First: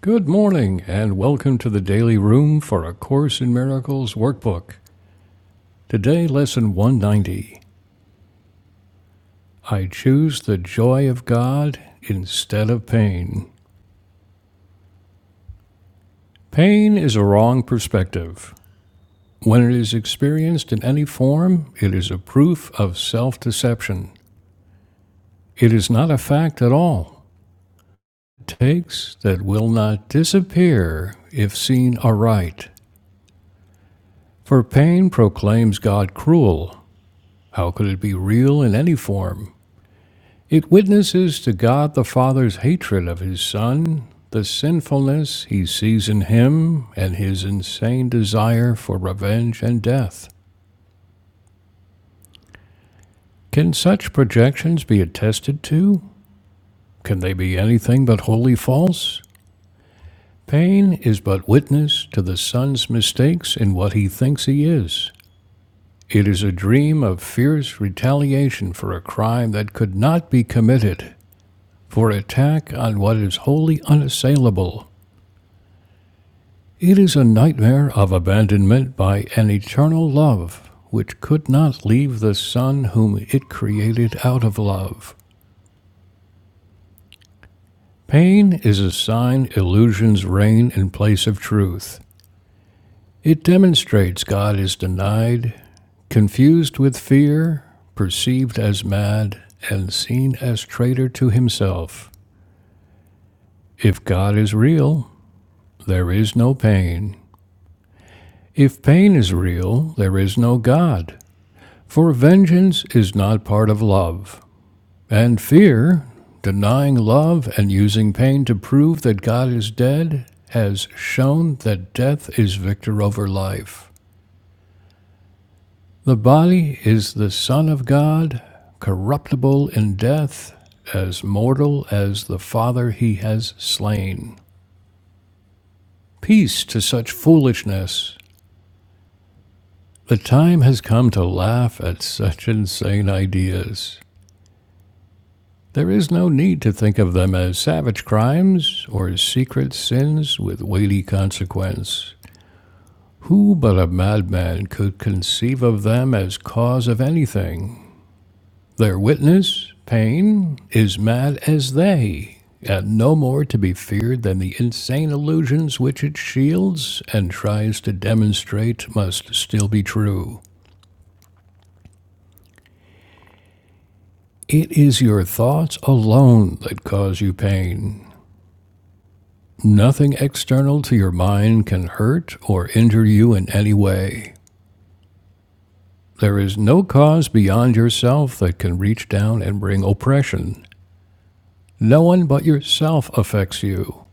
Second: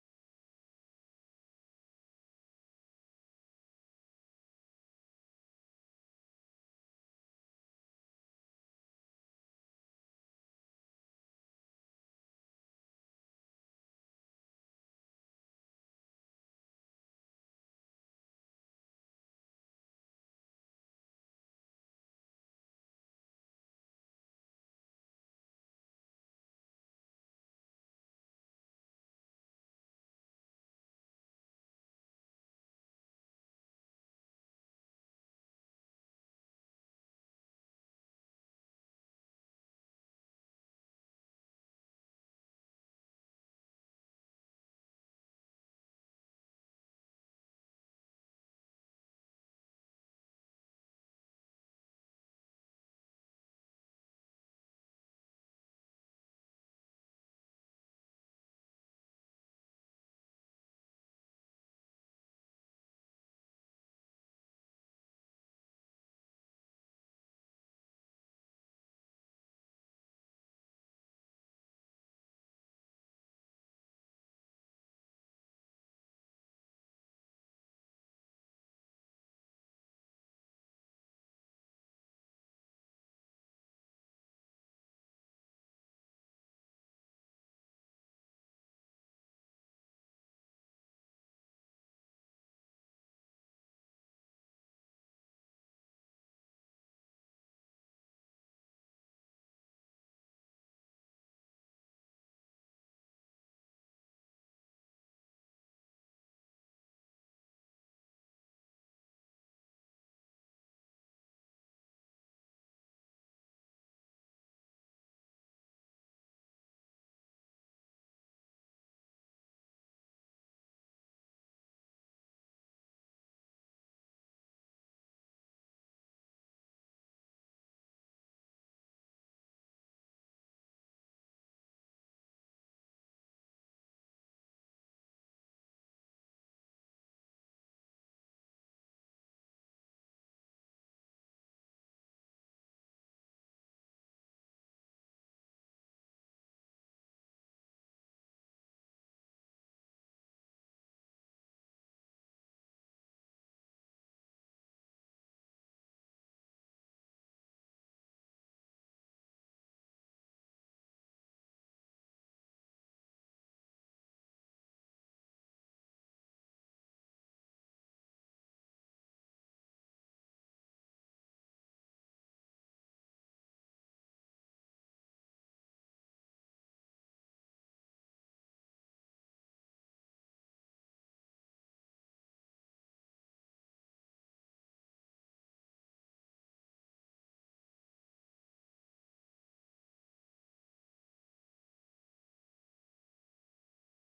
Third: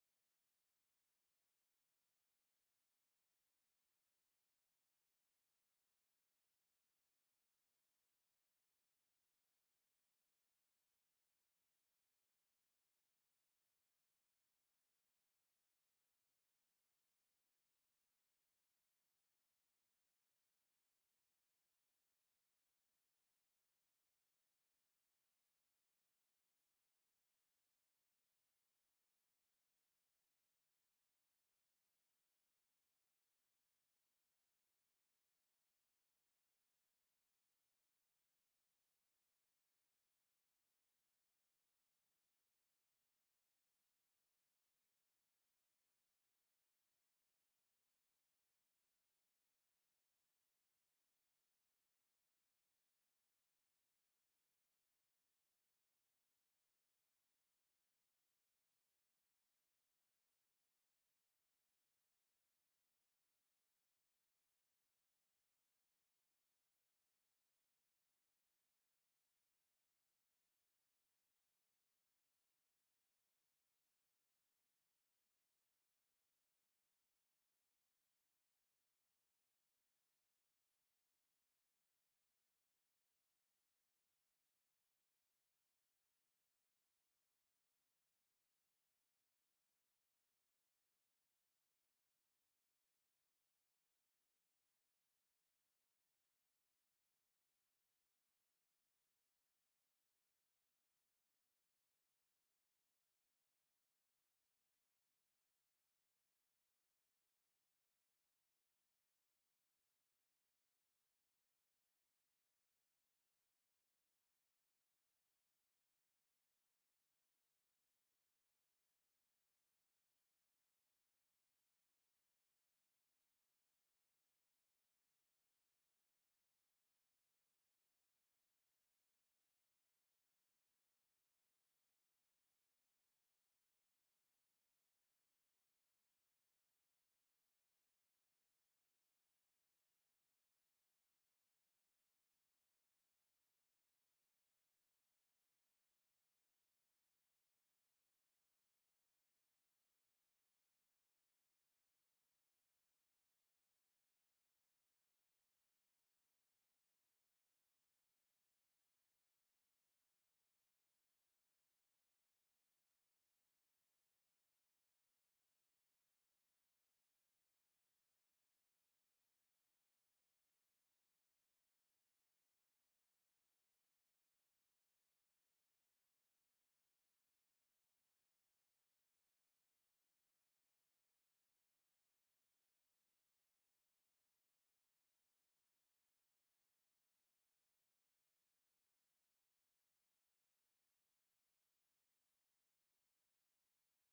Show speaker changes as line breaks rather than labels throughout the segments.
Good morning, and welcome to the Daily Room for A Course in Miracles workbook. Today, Lesson 190 I Choose the Joy of God instead of Pain. Pain is a wrong perspective. When it is experienced in any form, it is a proof of self deception. It is not a fact at all. It Takes that will not disappear if seen aright. For pain proclaims God cruel. How could it be real in any form? It witnesses to God the Father's hatred of his Son, the sinfulness he sees in him, and his insane desire for revenge and death. Can such projections be attested to? Can they be anything but wholly false? Pain is but witness to the Son's mistakes in what he thinks he is. It is a dream of fierce retaliation for a crime that could not be committed, for attack on what is wholly unassailable. It is a nightmare of abandonment by an eternal love which could not leave the Son whom it created out of love. Pain is a sign illusions reign in place of truth. It demonstrates God is denied, confused with fear, perceived as mad, and seen as traitor to himself. If God is real, there is no pain. If pain is real, there is no God. For vengeance is not part of love, and fear, denying love and using pain to prove that God is dead, has shown that death is victor over life. The body is the Son of God, corruptible in death, as mortal as the Father he has slain. Peace to such foolishness! The time has come to laugh at such insane ideas. There is no need to think of them as savage crimes or secret sins with weighty consequence. Who but a madman could conceive of them as cause of anything? Their witness, Paine, is mad as they, and no more to be feared than the insane illusions which it shields and tries to demonstrate must still be true. It is your thoughts alone that cause you pain. Nothing external to your mind can hurt or injure you in any way. There is no cause beyond yourself that can reach down and bring oppression. No one but yourself affects you.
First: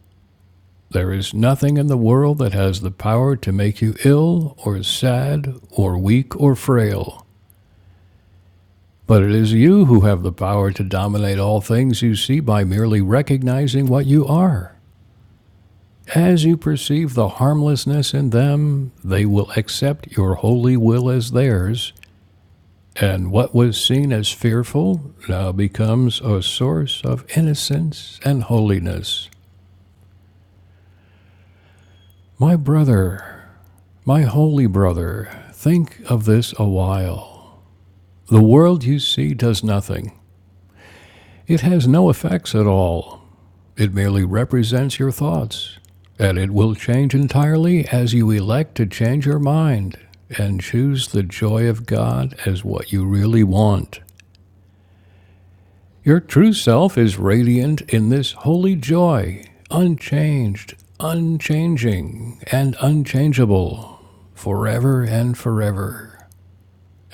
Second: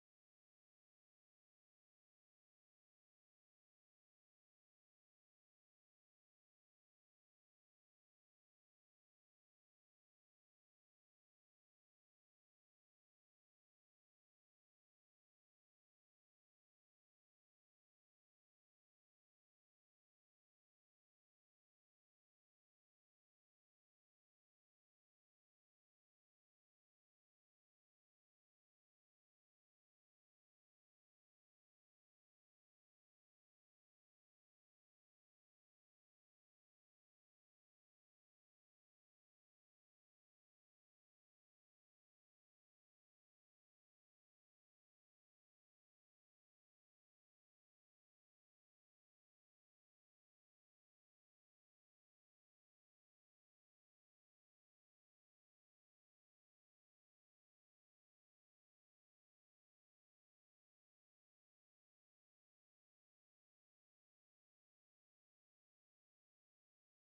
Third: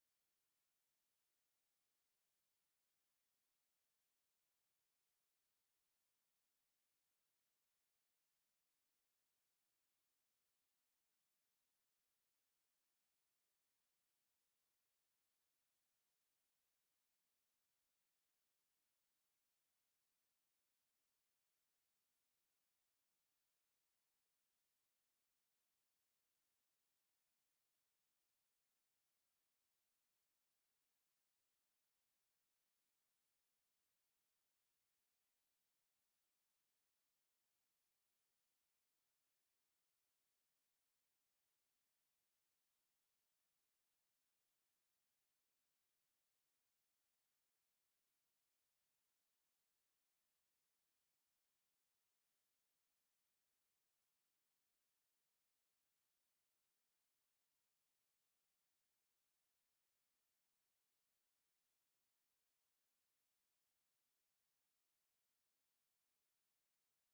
There is nothing in the world that has the power to make you ill or sad or weak or frail. But it is you who have the power to dominate all things you see by merely recognizing what you are. As you perceive the harmlessness in them, they will accept your holy will as theirs, and what was seen as fearful now becomes a source of innocence and holiness. My brother, my holy brother, think of this a while. The world you see does nothing, it has no effects at all. It merely represents your thoughts, and it will change entirely as you elect to change your mind and choose the joy of God as what you really want. Your true self is radiant in this holy joy, unchanged, unchanging, and unchangeable, forever and forever.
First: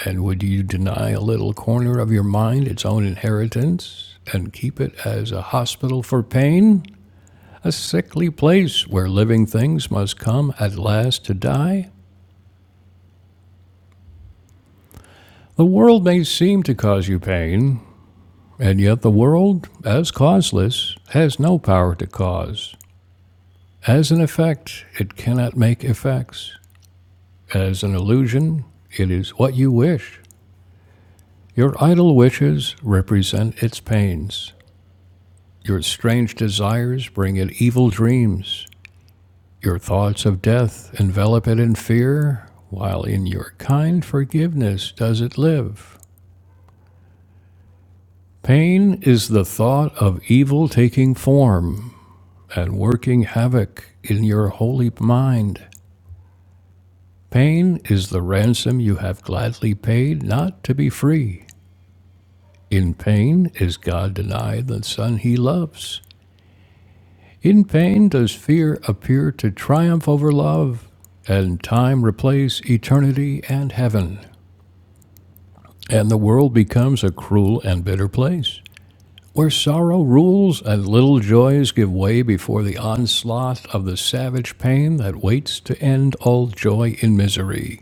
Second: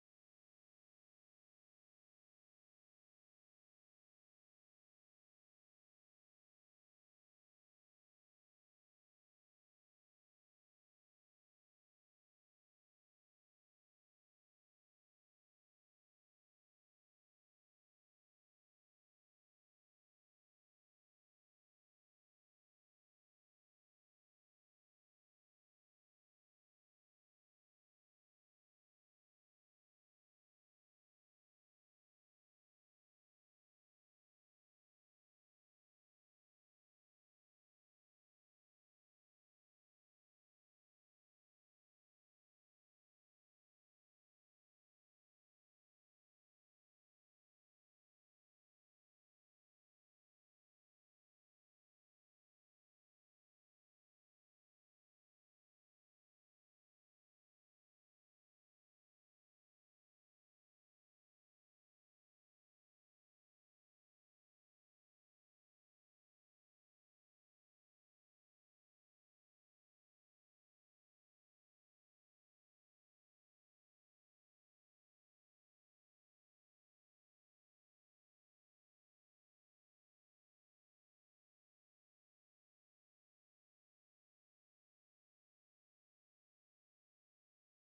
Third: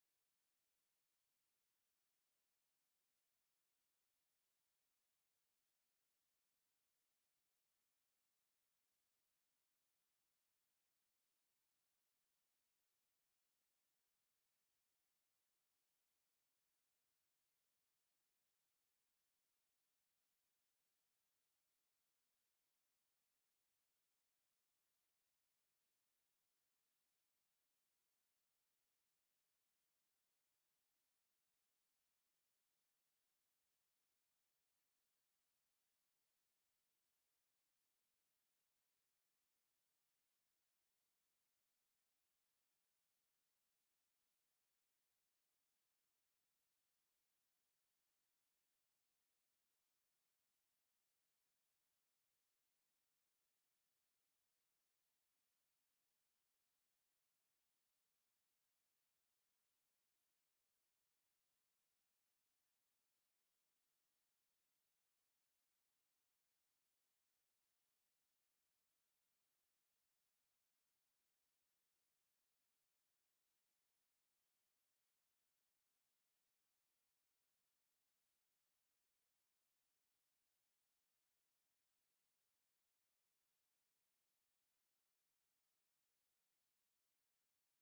And would you deny a little corner of your mind its own inheritance and keep it as a hospital for pain? a sickly place where living things must come at last to die? The world may seem to cause you pain, and yet the world, as causeless, has no power to cause. As an effect, it cannot make effects. As an illusion, it is what you wish. Your idle wishes represent its pains. Your strange desires bring it evil dreams. Your thoughts of death envelop it in fear, while in your kind forgiveness does it live. Pain is the thought of evil taking form and working havoc in your holy mind. Pain is the ransom you have gladly paid not to be free. In pain is God denied the Son he loves. In pain does fear appear to triumph over love, and time replace eternity and heaven. and the world becomes a cruel and bitter place, where sorrow rules and little joys give way before the onslaught of the savage pain that waits to end all joy in misery.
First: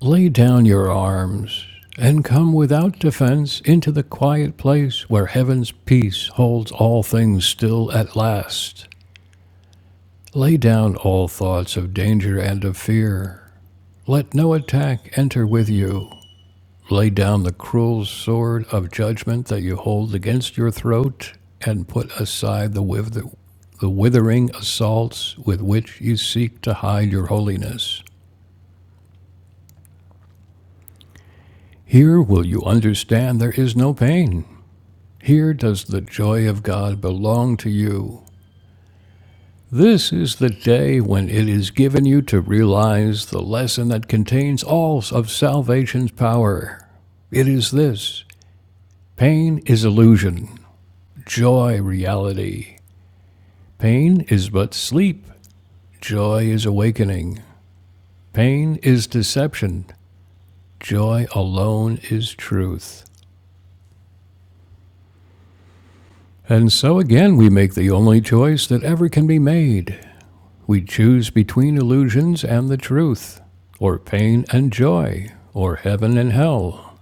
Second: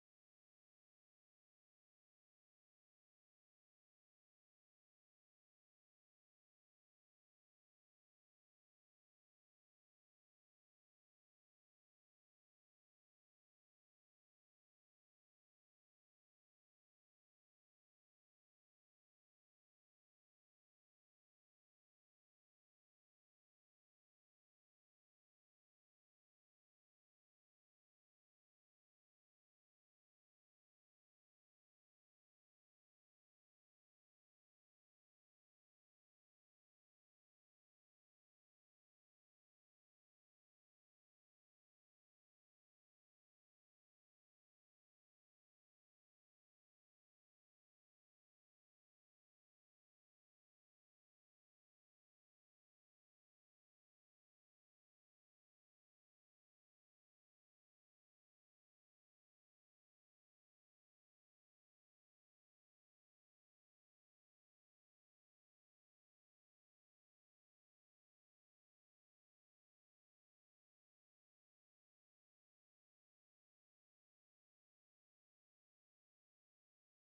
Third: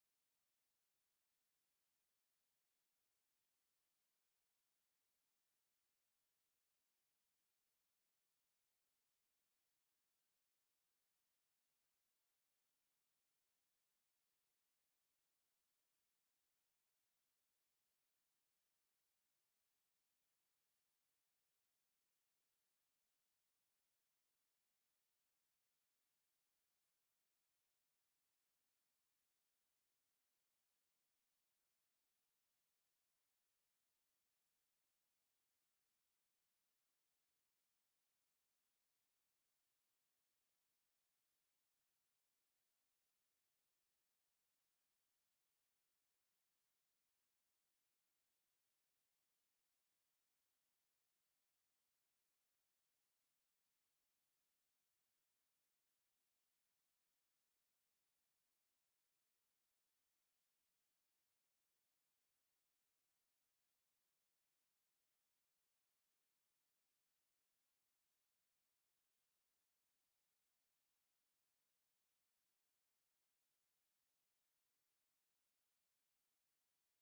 Lay down your arms and come without defense into the quiet place where heaven's peace holds all things still at last. Lay down all thoughts of danger and of fear. Let no attack enter with you. Lay down the cruel sword of judgment that you hold against your throat, and put aside the, wither- the withering assaults with which you seek to hide your holiness. Here will you understand there is no pain. Here does the joy of God belong to you. This is the day when it is given you to realize the lesson that contains all of salvation's power. It is this pain is illusion, joy reality. Pain is but sleep, joy is awakening. Pain is deception, joy alone is truth. And so again, we make the only choice that ever can be made. We choose between illusions and the truth, or pain and joy, or heaven and hell.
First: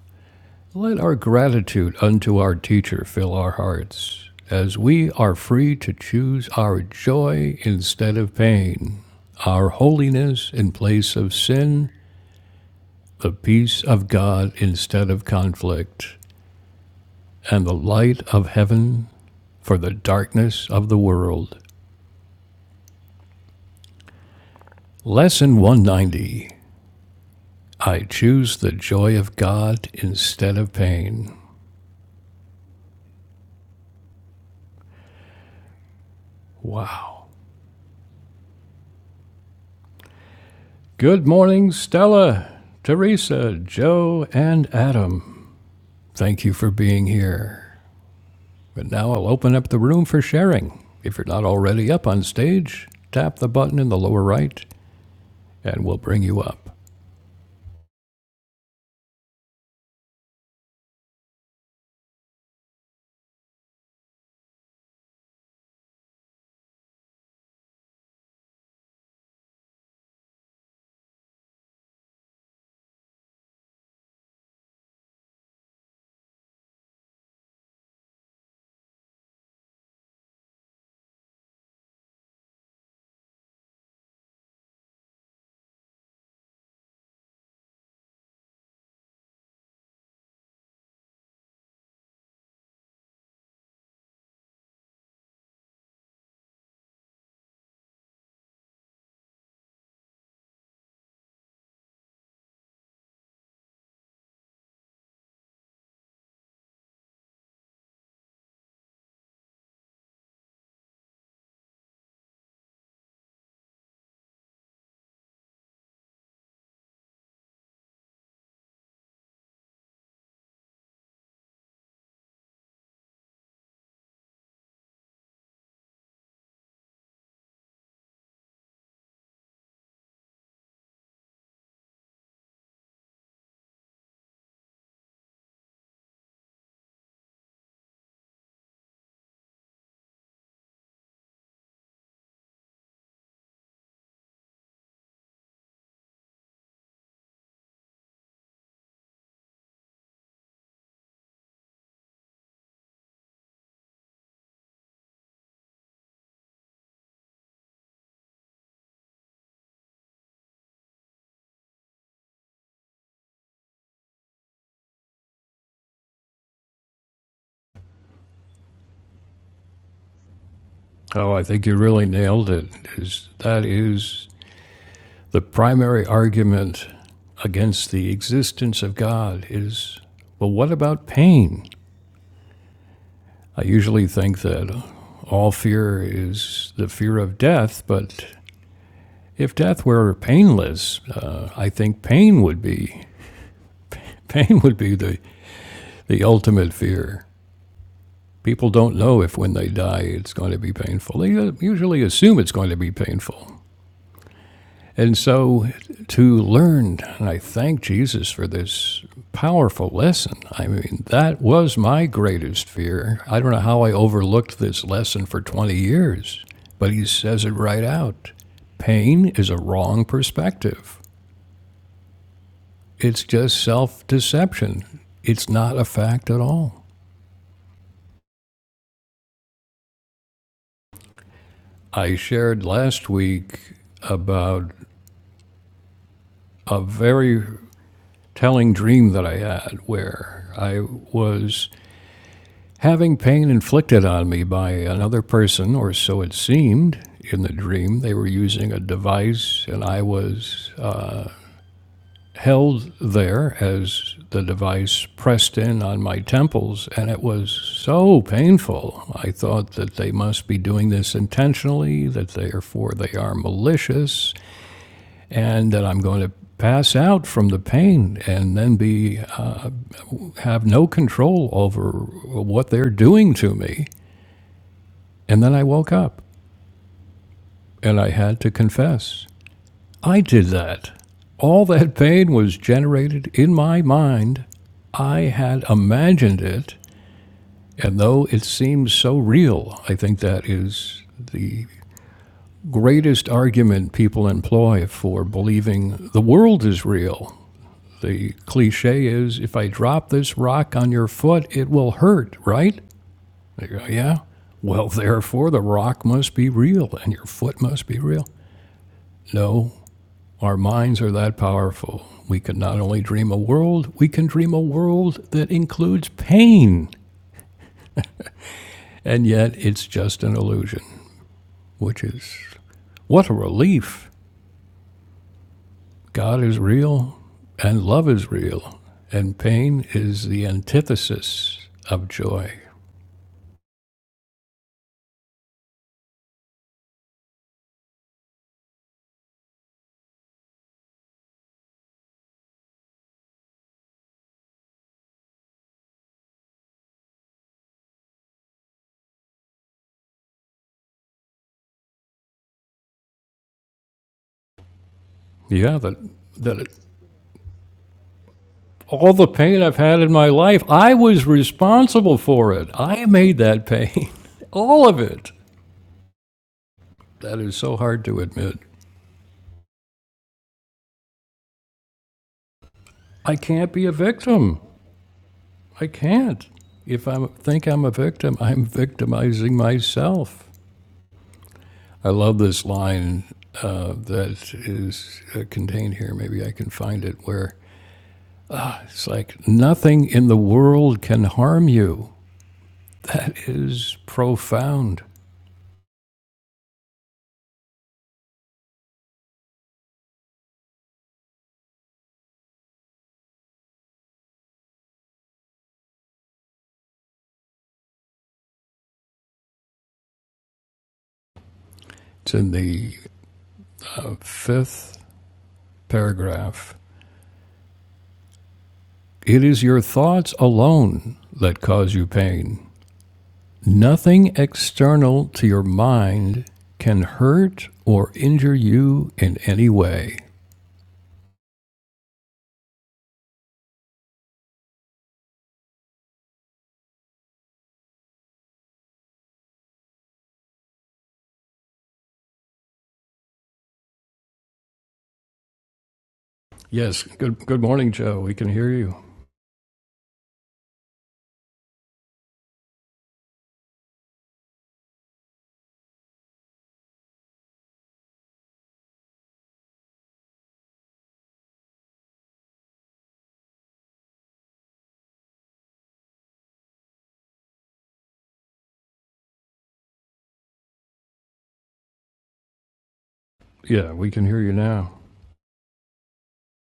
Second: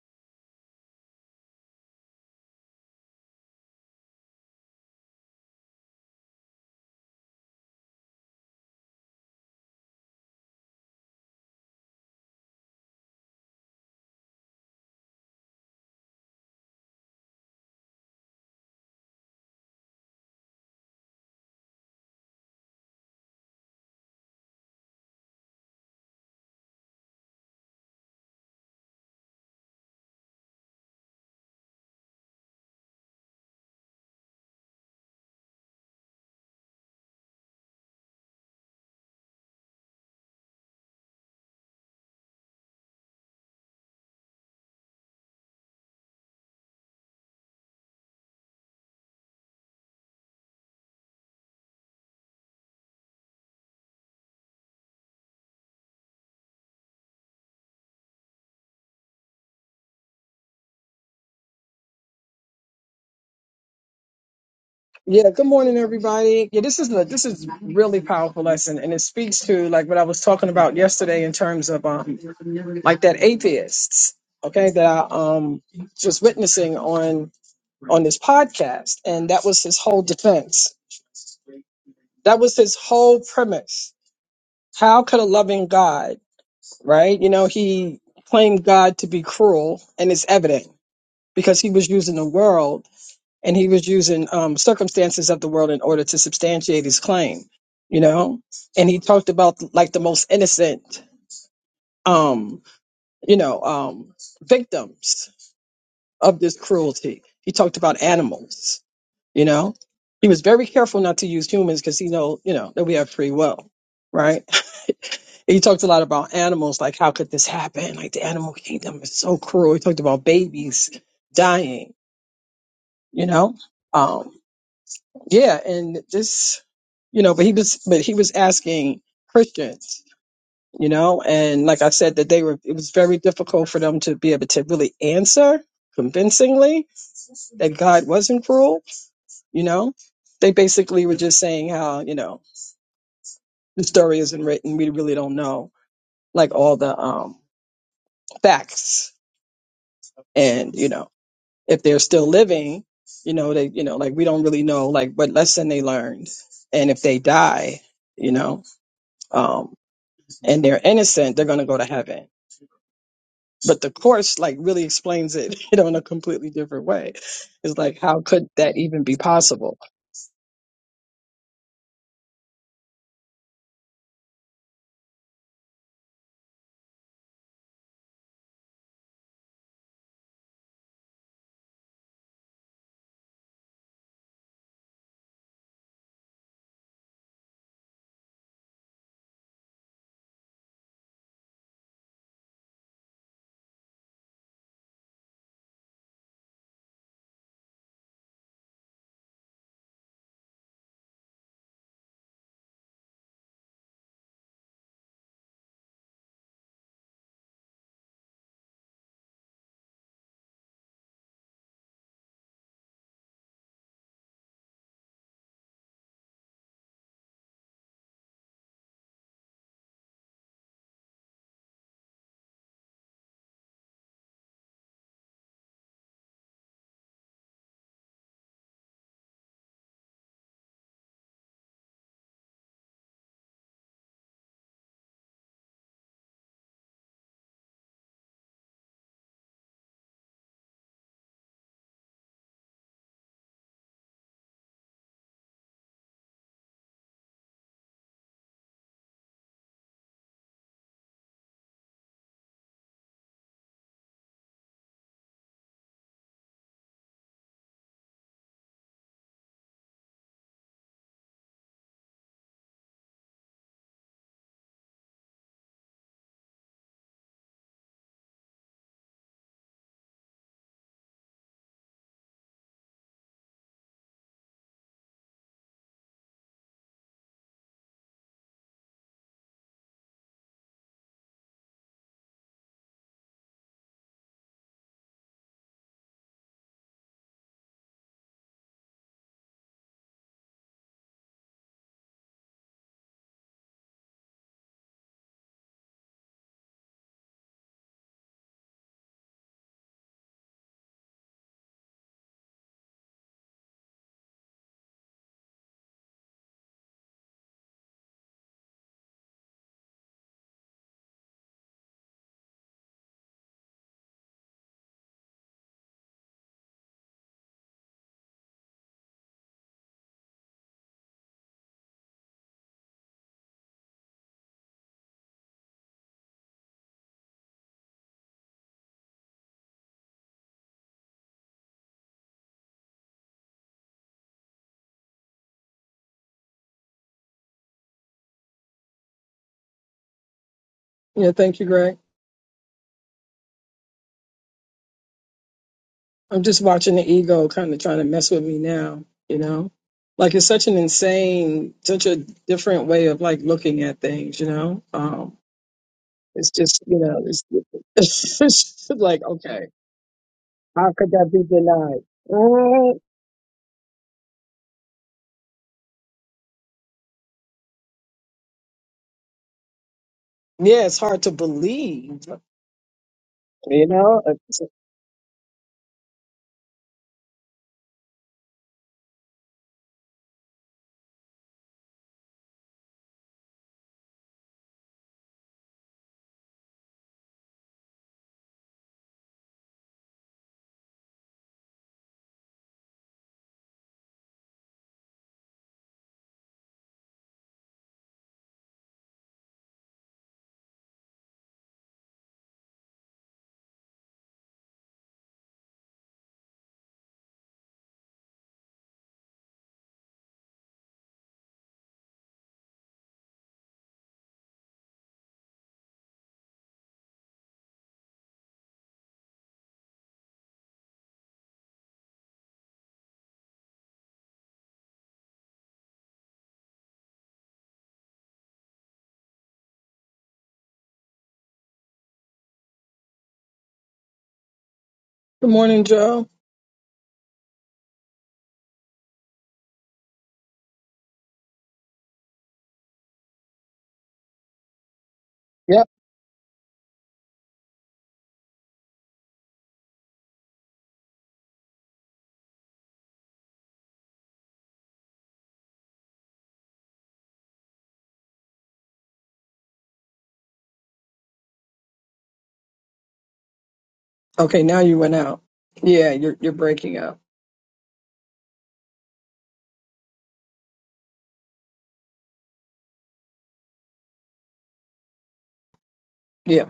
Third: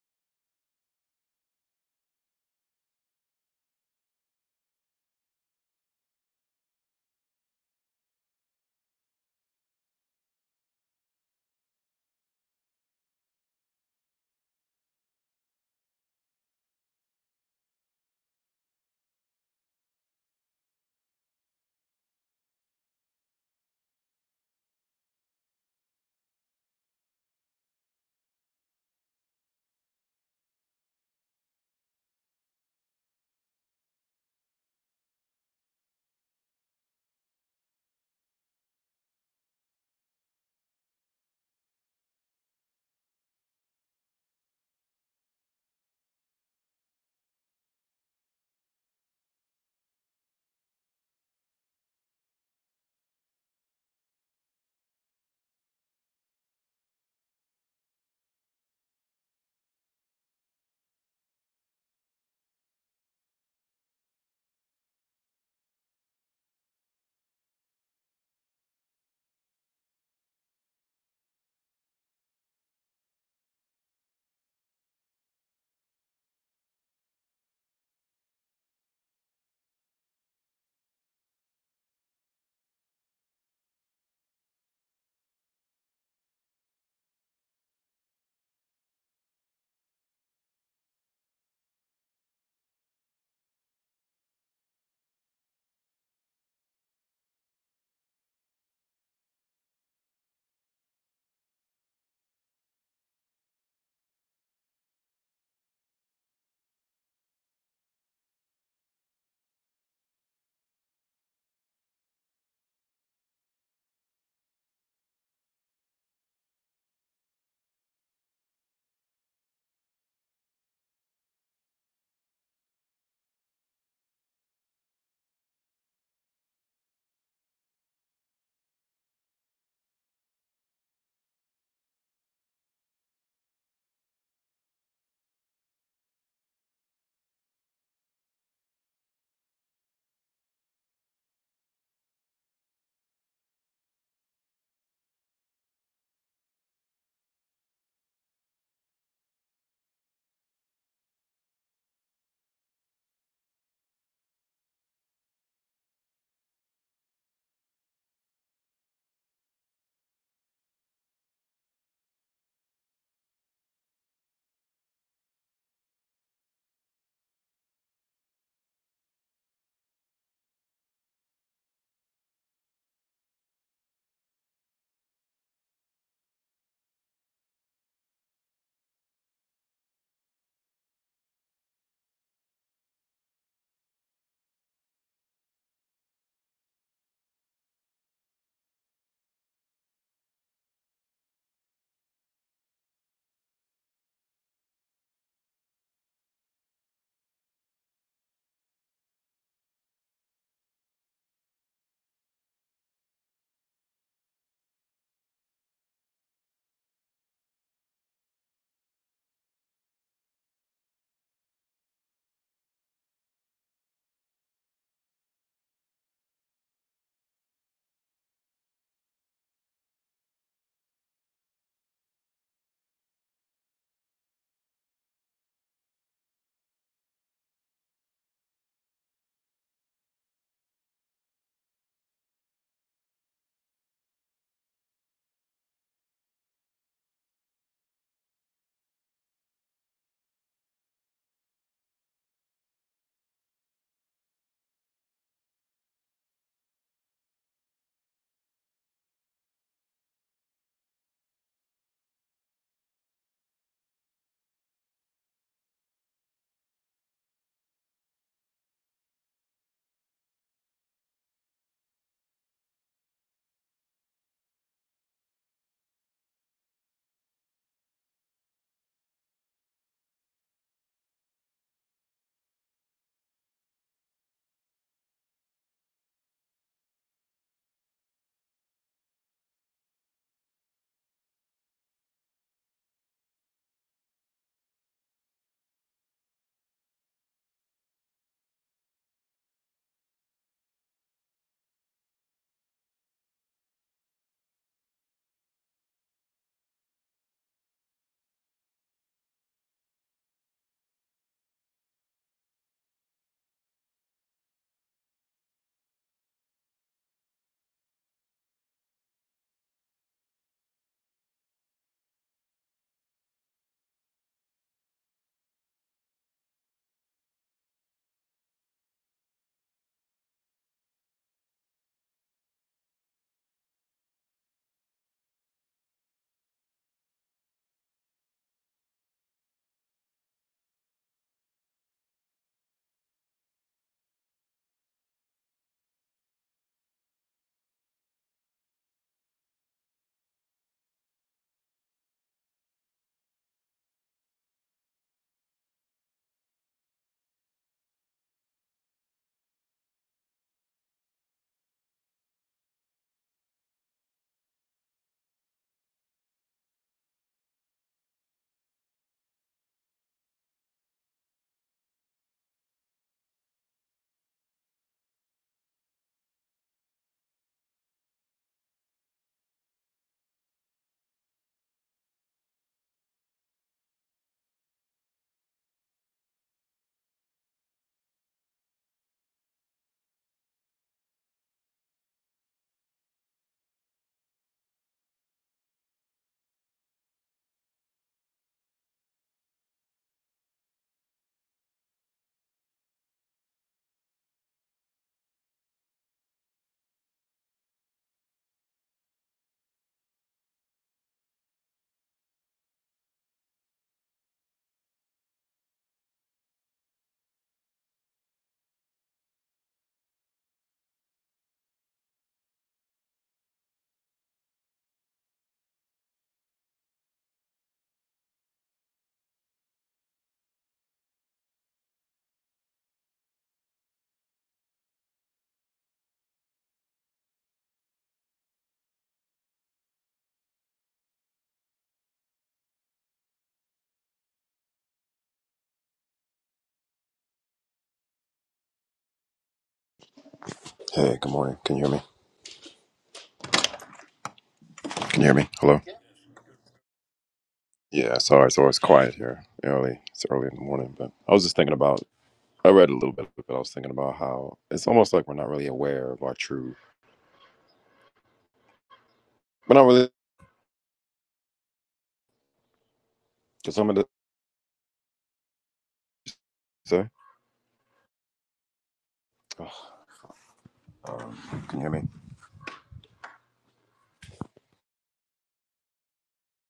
Let our gratitude unto our teacher fill our hearts, as we are free to choose our joy instead of pain, our holiness in place of sin, the peace of God instead of conflict, and the light of heaven for the darkness of the world. Lesson 190 I choose the joy of God instead of pain. Wow. Good morning, Stella, Teresa, Joe, and Adam. Thank you for being here. But now I'll open up the room for sharing. If you're not already up on stage, tap the button in the lower right and we'll bring you up.
Yeah, good morning, everybody. Yeah, this is a, this is really powerful lesson, and it speaks to like what I was talking about yesterday in terms of um like that atheists, okay, that I um just witnessing on on this podcast, and that was his whole defense. That was his whole premise. How could a loving God, right? You know, he claimed God to be cruel, and it's evident because he was using the world and he was using um, circumstances of the world in order to substantiate his claim you know and he talked about like the most innocent um you know um victims of this cruelty he talked about animals you know he was very careful not to use humans because he know you know that we have free will right he talked a lot about animals like how could this happen like the animal kingdom is so cruel he talked about babies dying you know Um, yeah and this you know but he was but he was asking christians you know and like i said that they were it was very difficult for them to be able to really answer convincingly that god wasn't cruel you know they basically were just saying how you know the story isn't written we really don't know like all the um facts and you know if they're still living you know they you know like we don't really know like what lesson they learned and if they die you know um, and they're innocent, they're going to go to heaven. But the course like really explains it, you know, in a completely different way. It's like, how could that even be possible?
Oh, I think you really nailed it. Is that is the primary argument against the existence of God is well, what about pain? I usually think that all fear is the fear of death, but if death were painless, uh, I think pain would be pain would be the, the ultimate fear. People don't know if when they die it's going to be painful. They uh, usually assume it's going to be painful. And so to learn, and I thank Jesus for this powerful lesson. I mean, that was my greatest fear. I don't know how I overlooked this lesson for 20 years, but he says it right out. Pain is a wrong perspective, it's just self deception. It's not a fact at all. I shared last week about a very telling dream that I had where I was Having pain inflicted on me by another person, or so it seemed, in the dream, they were using a device, and I was held there as the device pressed in on my temples, and it was so painful. I thought that they must be doing this intentionally, that therefore they are malicious, and that I'm going to pass out from the pain and then be uh, have no control over what they're doing to me. And then I woke up. And I had to confess, I did that. All that pain was generated in my mind. I had imagined it, and though it seems so real, I think that is the greatest argument people employ for believing the world is real. The cliche is if I drop this rock on your foot, it will hurt, right? They go, yeah. Well, therefore, the rock must be real and your foot must be real. No, Our minds are that powerful. We can not only dream a world, we can dream a world that includes pain. And yet it's just an illusion, which is what a relief. God is real, and love is real, and pain is the antithesis of joy.
Yeah, thank you, Greg. I'm just watching the ego kind of trying to mess with me now, you know? Like it's such an insane, such a different way of like looking at things, you know? Um,
Yeah, that,
it's
that
just, you know, it's, it's just
all
like,
the pain
okay,
I've had in my life,
how
I
could
was
that be denied?
responsible for it.
Uh,
I made that pain, all of it. That is so hard to admit.
yeah, it's hard to believe,
I can't be
you
a
know?
victim. I can't. If I think I'm a victim, I'm victimizing myself. I love this line uh, that is uh, contained here. Maybe I can find it where it's like, nothing in the world can harm you. That is profound. It's in the uh, fifth paragraph. It is your thoughts alone that cause you pain. Nothing external to your mind can hurt or injure you in any way.
Good morning, Joe.
Hey, good morning. Can you hear me? Can you hear me? Hello?
Yes, good good morning,
Yeah,
Joe. We
sorry.
can
It's
hear
always
you.
quiet here early. It's early in the morning, but I was just thinking about, I read a little bit, but I was thinking about how it's almost like we're not really aware of our true, we're not really, because some of the,
Okay, now you went out. Yeah, you're you're breaking
sorry?
up.
Ugh, Um, can you hear me?
Yeah, we can hear you now.
Yeah.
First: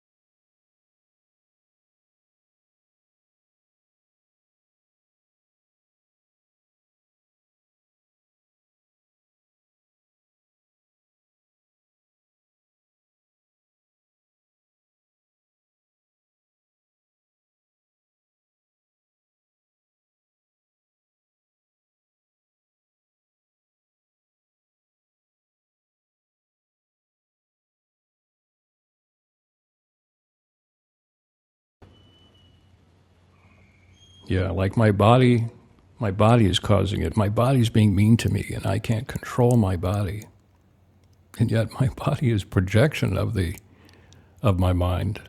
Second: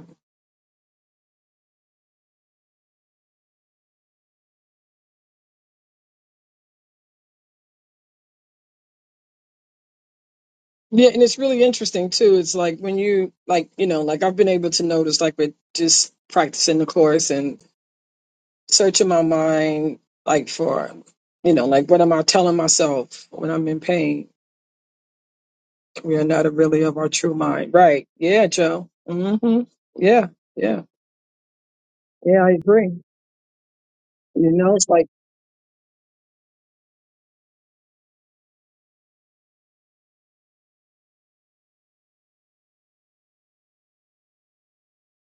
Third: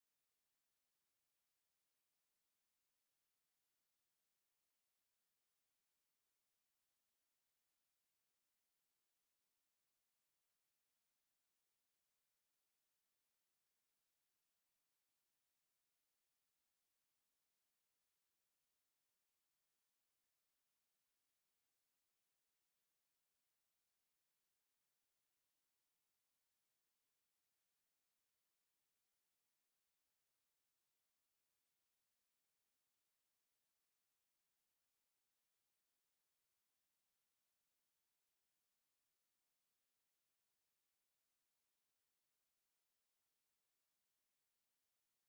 Yeah, and it's really interesting too. It's like when you like, you know, like I've been able to notice like with just practicing the course and searching my mind like for you know, like what am I telling myself when I'm in pain? We are not really of our true mind. Right. Yeah, Joe. Mhm. Yeah. Yeah. Yeah, I agree.
Yeah,
You know,
like
it's
my
like
body my body is causing it. My body's being mean to me and I can't control my body. And yet my body is projection of the of my mind.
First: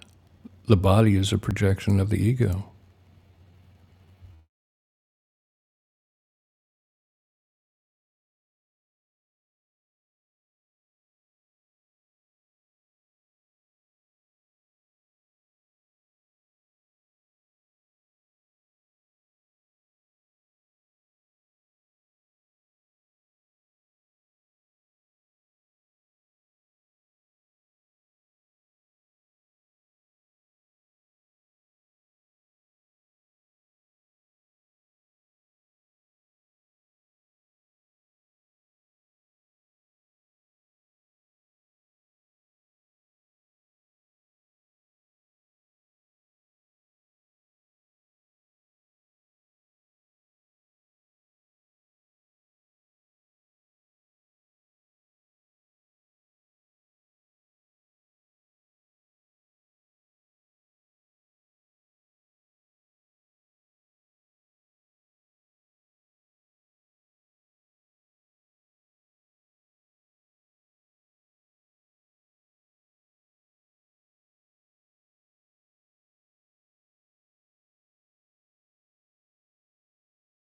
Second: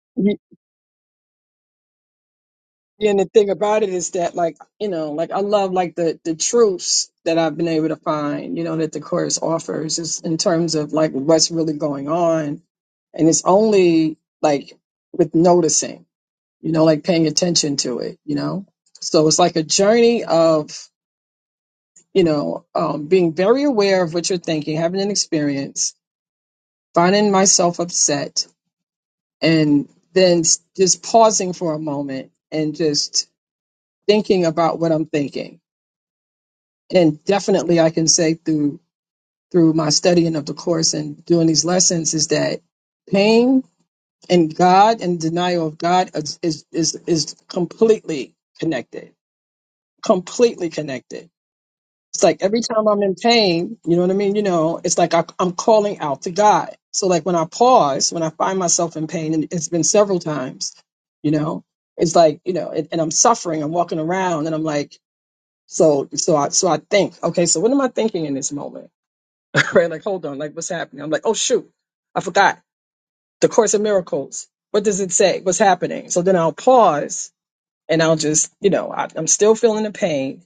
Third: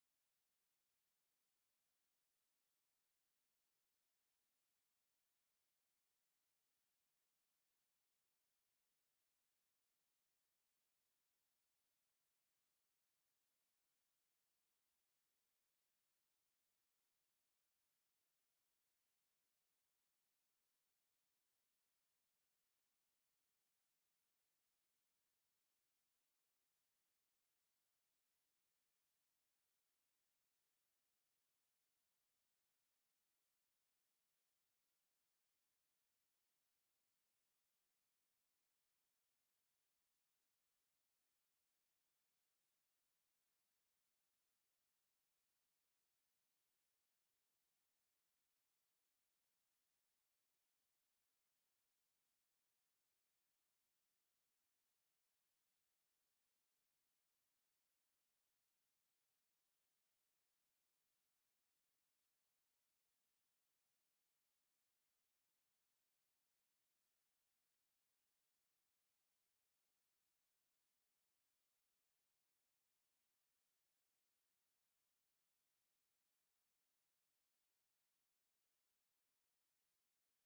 The body is a projection of the ego.
And the thing about it is that, like, you know, like I love like the the truths that I've been able to find, you know, that the course offers is in terms of like what's really going on, and it's only like with noticing, you know, like paying attention to it, you know. So it's like a journey of, you know, um, being very aware of what you're thinking, having an experience, finding myself upset, and then s- just pausing for a moment and just thinking about what I'm thinking and definitely I can say through through my studying of the course and doing these lessons is that pain and God and denial of God is is is, is completely connected. Completely connected. It's like every time I'm in pain, you know what I mean? You know, it's like I, I'm calling out to God. So like when I pause, when I find myself in pain, and it's been several times, you know, it's like you know, and, and I'm suffering. I'm walking around, and I'm like, so so I so I think, okay, so what am I thinking in this moment? Craig, like, hold on, like, what's happening? I'm like, oh, shoot, I forgot. The Course of Miracles. What does it say? What's happening? So then I'll pause and I'll just, you know, I, I'm still feeling the pain.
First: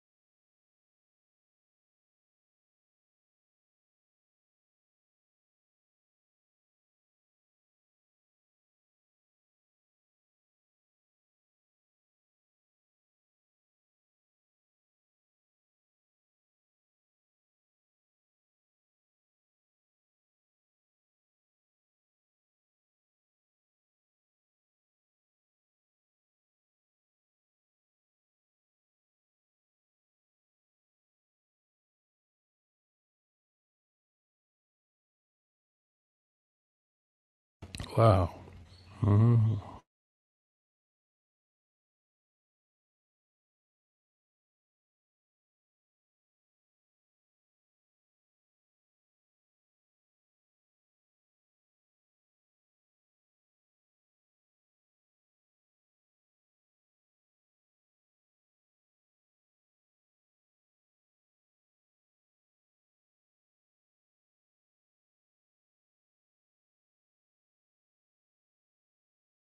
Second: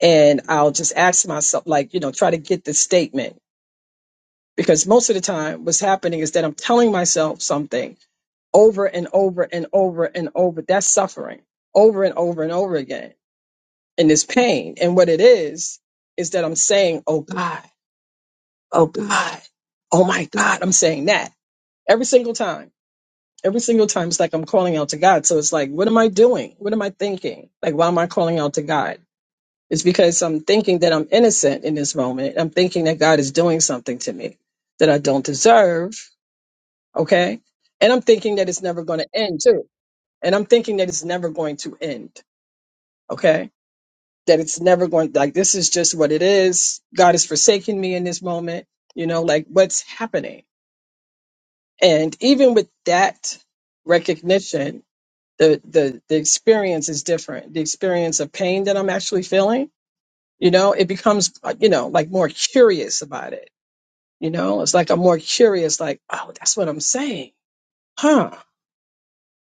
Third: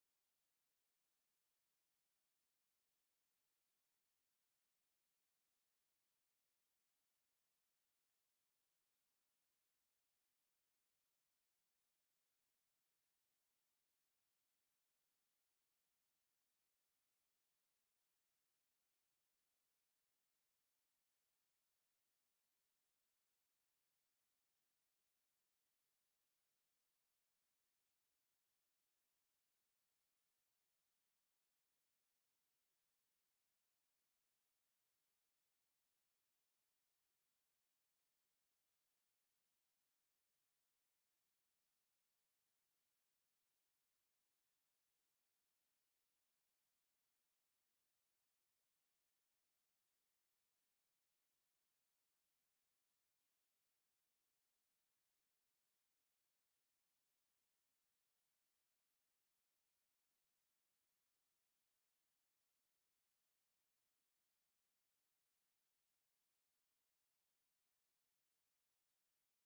And I'll just ask myself, like, you know, try to get the statement. Because most of the time, what's happening is that I'm telling myself something over and over and over and over. That's suffering over and over and over again. And this pain. And what it is, is that I'm saying, oh God, oh God, oh my God. I'm saying that Every single time. Every single time it's like I'm calling out to God. So it's like, what am I doing? What am I thinking? Like why am I calling out to God? It's because I'm thinking that I'm innocent in this moment. I'm thinking that God is doing something to me that I don't deserve. Okay. And I'm
Wow.
thinking that it's never going to end
Mm-hmm.
too. And I'm thinking that it's never going to end. Okay. That it's never going, like, this is just what it is. God is forsaking me in this moment. You know, like, what's happening? And even with that recognition, the the the experience is different the experience of pain that i'm actually feeling you know it becomes uh, you know like more curious about it you know it's like i'm more curious like oh that's what i'm saying huh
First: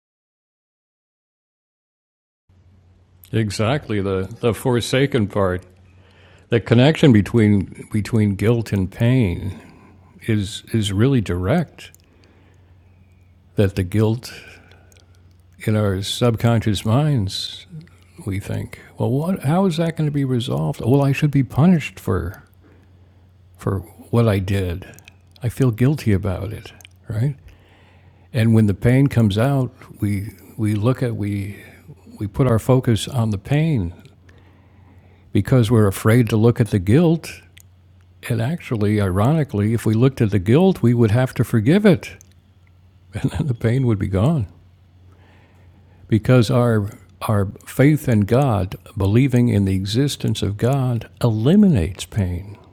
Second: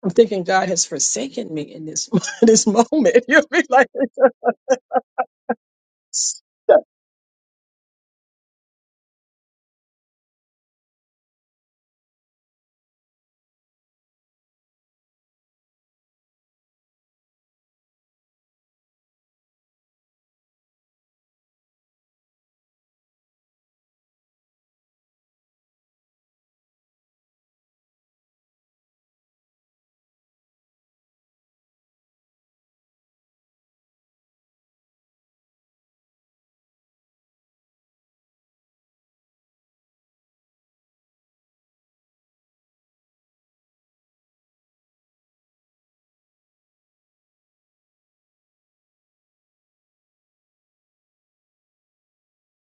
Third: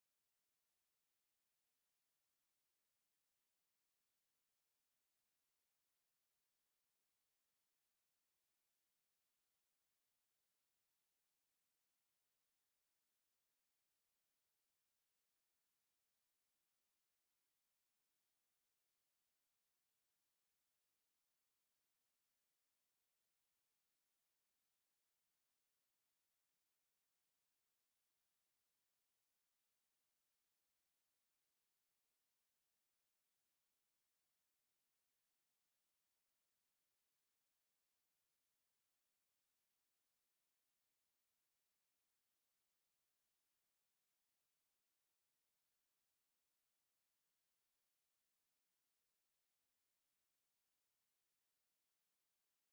i'm thinking god has forsaken me in this in this moment you know what I mean? like
Exactly the the forsaken part. The connection between between guilt and pain is is really direct. That the guilt in our subconscious minds, we think, well, what? How is that going to be resolved? Well, I should be punished for for what I did. I feel guilty about it, right? And when the pain comes out, we we look at we we put our focus on the pain because we're afraid to look at the guilt. And actually, ironically, if we looked at the guilt, we would have to forgive it and then the pain would be gone because our our faith in God, believing in the existence of God, eliminates pain.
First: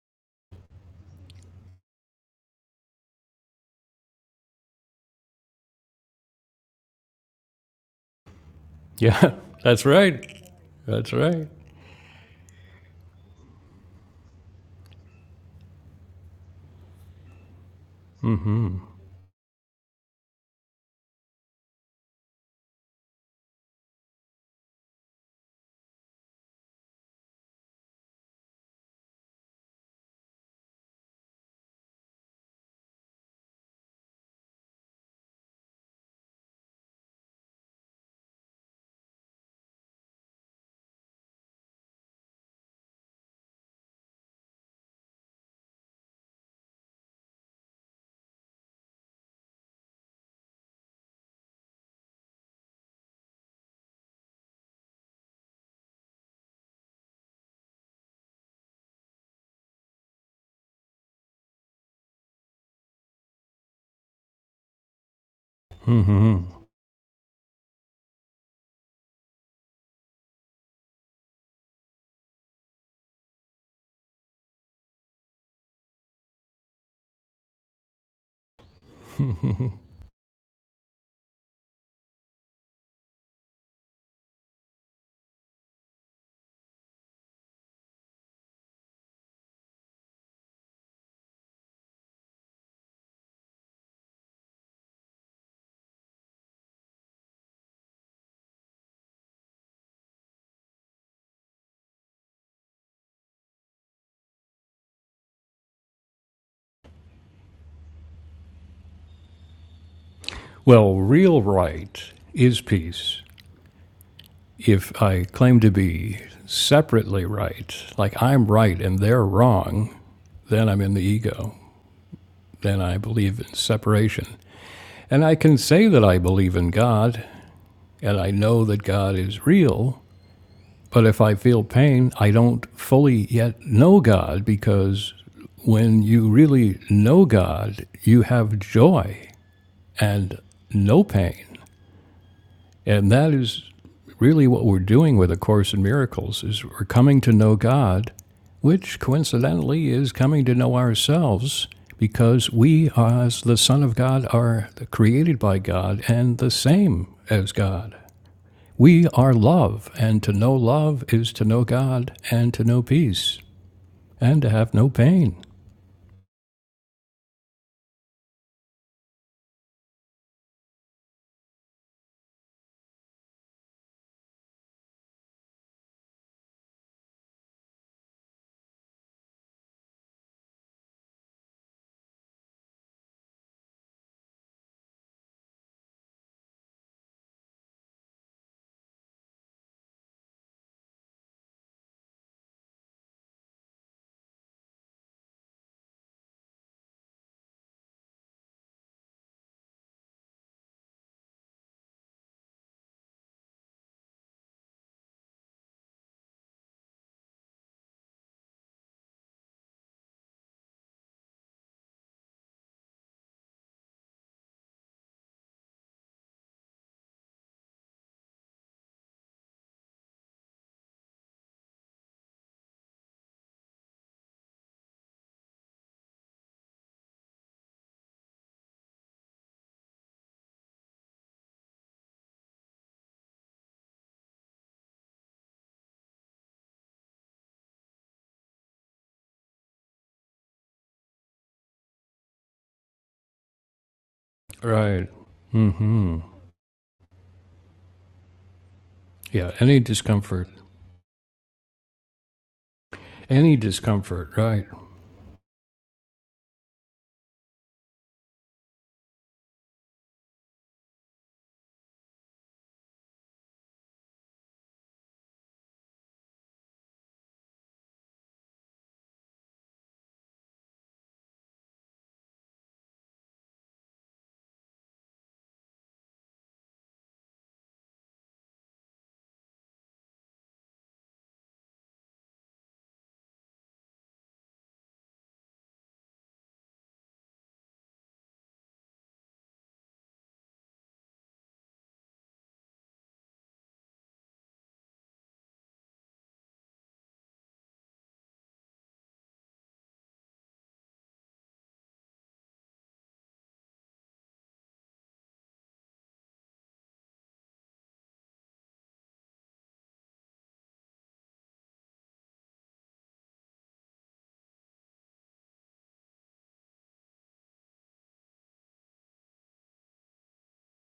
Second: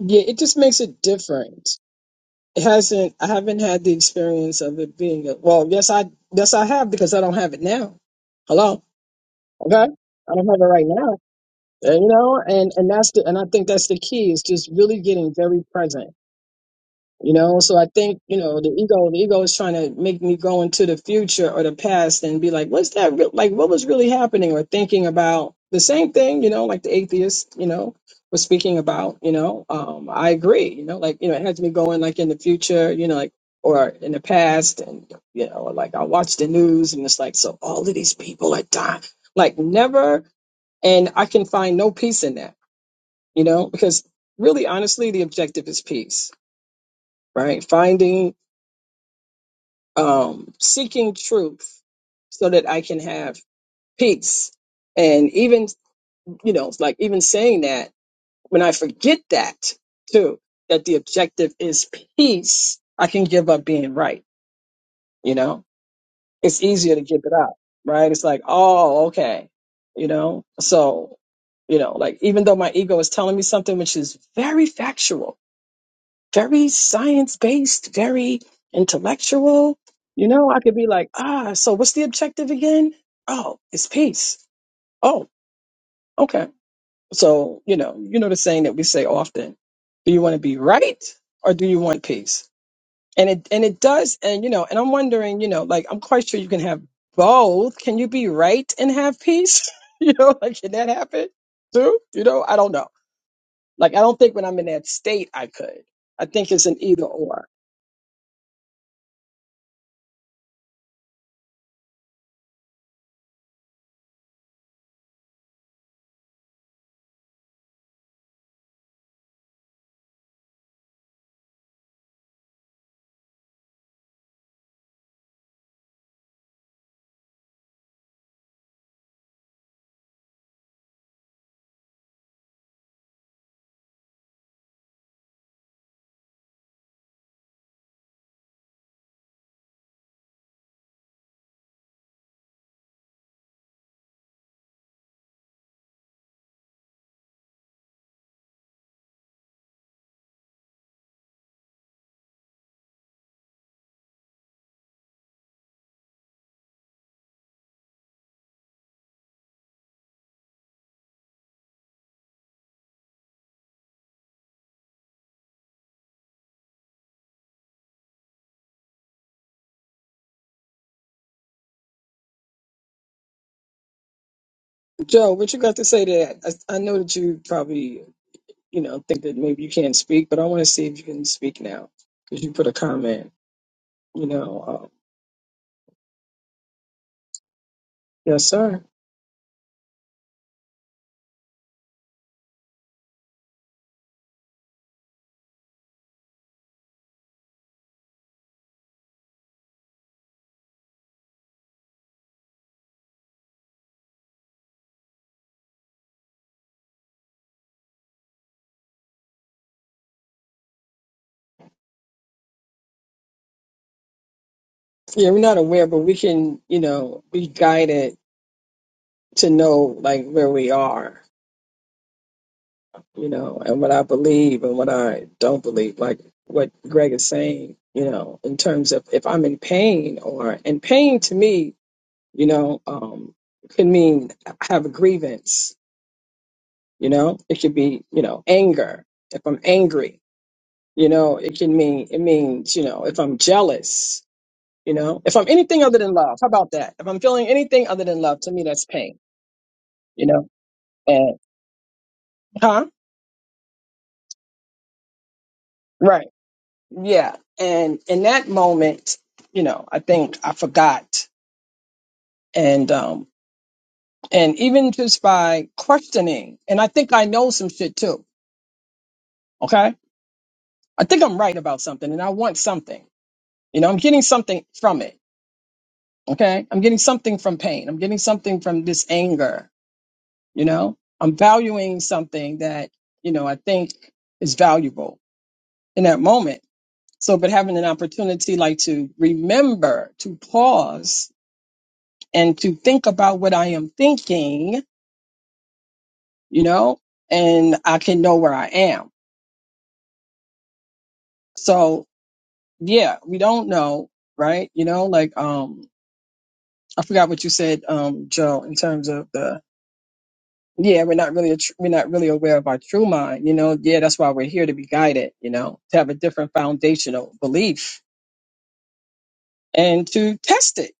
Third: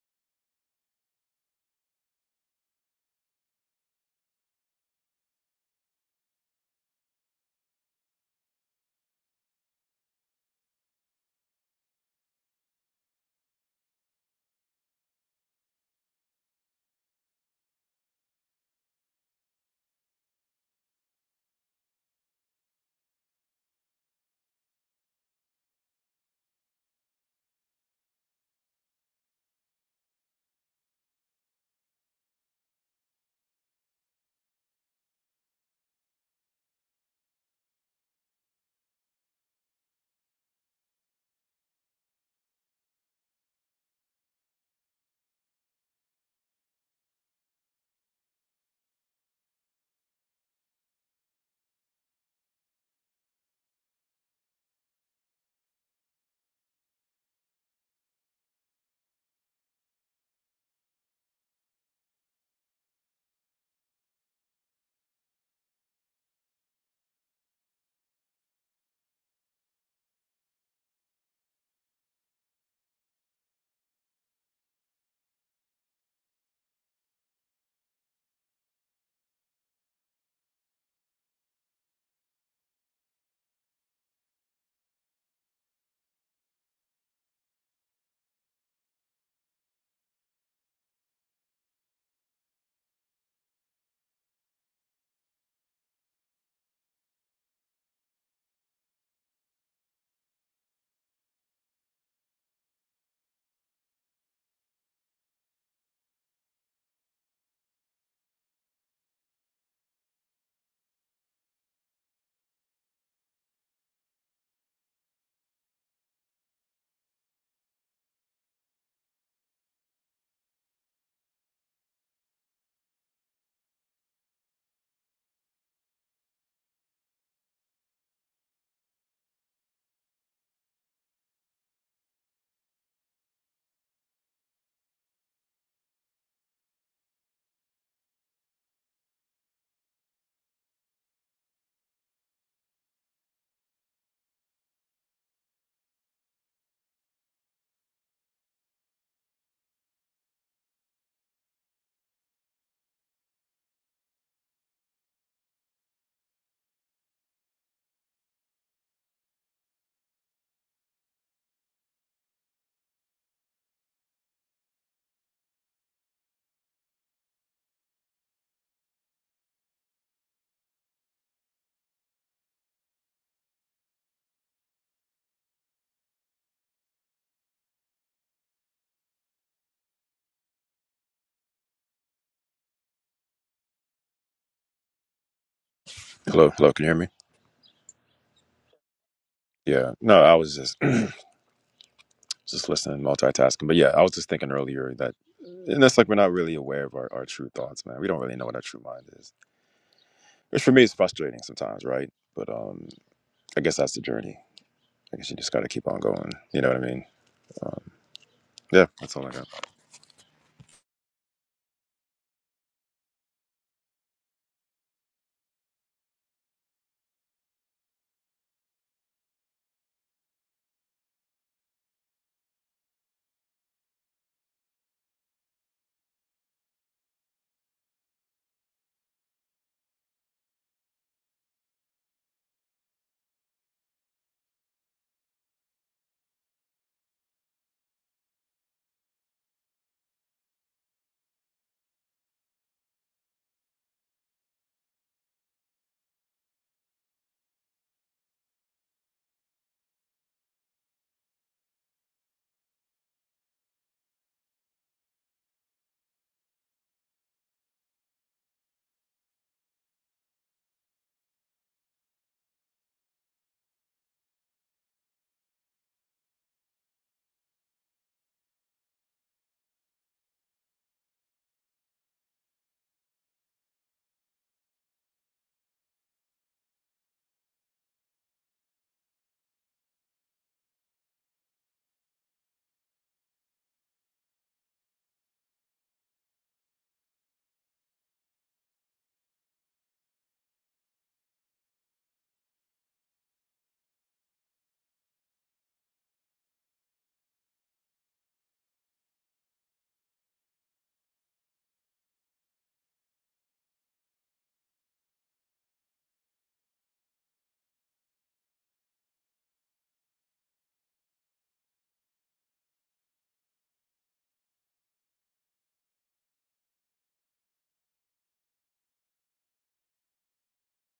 yeah it just makes it different it hasn't i haven't had the experience of it being a, well yes i yes i have because i don't have it now hello
Yeah, that's
okay i
right.
don't have it right now
That's right.
And, you know, and and that's the and I think that's the key is just really getting very present. You know, so I think you know the ego. The ego is trying to make me go into the future or the past and be like, "What's that? Re- like, what was really happening?" Or thinking about the same thing. You know, like the atheist. You know, was speaking about. You know, um, I agree. You know, like you know, it has me going like in the future. You know, like or in the past, and you know, like I watch the news and it's like, so all of these people are dying. Like never and I can find no peace in that you know because really honestly the objective is peace right finding um seeking truth so that i can have peace and even you know like even saying that when i forget that too that the objective is peace i can give up being right you know it's
Mm-hmm.
easier to give it up right it's like oh okay you know so you know like even though my ego is telling me something which is very factual very science based, very intellectual. You know, I could be like, ah, so what's the objective again? Oh, it's peace. Oh, okay. So, you know, you know the saying that we say often, do you want to be right or do you want peace? And it and it does, and you know, and I'm wondering, you know, like I'm quite sure you can have both. Can you be right and have peace? you know, like can that happen too? You know, I don't know. Like I don't think when I'm in that state I could. I think it's an either or.
well, real right is peace. If I claim to be separately right, like I'm right and they're wrong, then I'm in the ego. Then I believe in separation. And I can say that I believe in God and I know that God is real, But if I feel pain, I don't fully yet know God because when you really know God, you have joy and no pain. And that is really what we're doing with A Course in Miracles is we're coming to know God, which coincidentally is coming to know ourselves because we as the Son of God are created by God and the same as God. We are love, and to know love is to know God, and to know peace, and to have no pain.
Joe, what you got to say to that? I, I know that you probably, you know, think that maybe you can't speak, but I want to see if you can speak now because you put a comment, you know. Um,
Hello? Hello? Can you hear me?
yes, sir.
Yeah. No, I was just, just listening, multitasking. But yeah, I was just thinking earlier that, and that's like we're not really aware of our, our true thoughts, man. We don't really know what our true mind is, which for me is frustrating sometimes, right? But um, I guess that's the journey. I guess you just got to keep on going. You know what I mean? Um, yeah, that's all I got.
Yeah, we're not aware, but we can, you know, be guided to know like where we are, you know, and what I believe and what I don't believe, like what Greg is saying, you know, in terms of if I'm in pain or and pain to me, you know, um, can mean I have a grievance You know, it could be, you know, anger. If I'm angry, you know, it can mean, it means, you know, if I'm jealous, you
Right.
know, if I'm anything other than
hmm
love, how about that? If I'm feeling anything other than love, to me, that's pain,
Yeah, any
you know,
discomfort.
and, huh?
Any discomfort, right.
Right. Yeah. And in that moment, you know, I think I forgot. And, um, and even just by questioning, and I think I know some shit too. Okay. I think I'm right about something and I want something, you know, I'm getting something from it Okay. I'm getting something from pain. I'm getting something from this anger. You know, I'm valuing something that, you know, I think is valuable in that moment. So, but having an opportunity like to remember to pause and to think about what I am thinking, you know, and I can know where I am. So yeah, we don't know, right? You know, like, um, I forgot what you said, um, Joe, in terms of the yeah, we're not really a tr- we're not really aware of our true mind, you know. Yeah, that's why we're here to be guided, you know, to have a different foundational belief and to test it,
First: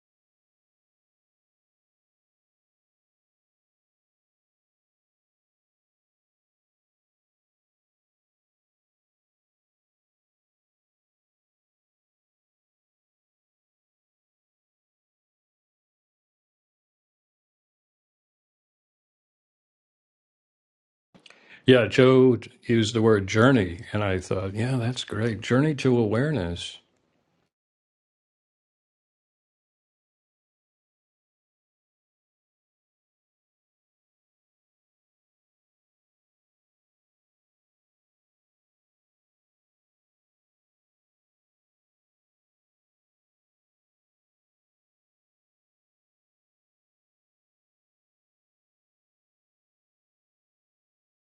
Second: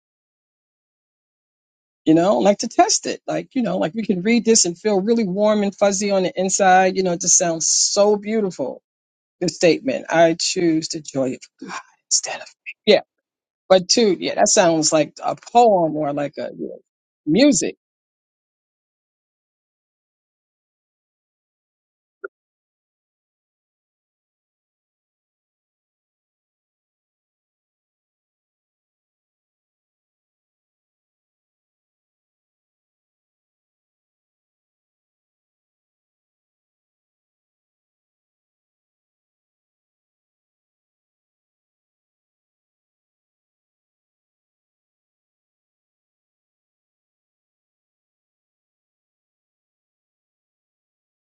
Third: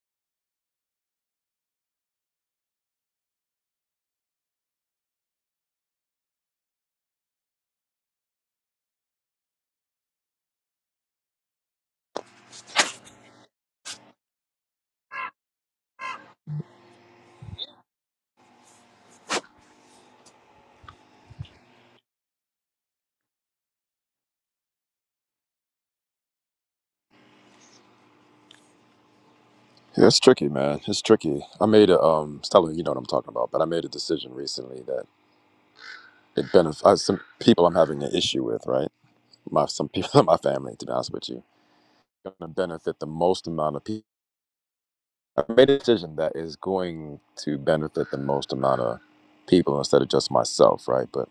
you know, like to test it, like you know, like we can read this and feel really warm and fuzzy on the inside, you know. It just sounds so beautiful. The statement, I choose the joy of God instead of me." yeah, but two, yeah, that sounds like a poem or like a you know, music,
Yeah, Joe used the word journey, and I thought, yeah, that's great. Journey to awareness.
Yeah, it's tricky, man. It's tricky. I made a um, Stella, you know what I'm talking about, but I made a decision recently that it benefits uh, some people I'm having an issue with, right? My some people in my family, to be honest with you, going to benefit the most amount of people. I made a decision that is going to benefit the most amount of people instead of just myself, right? But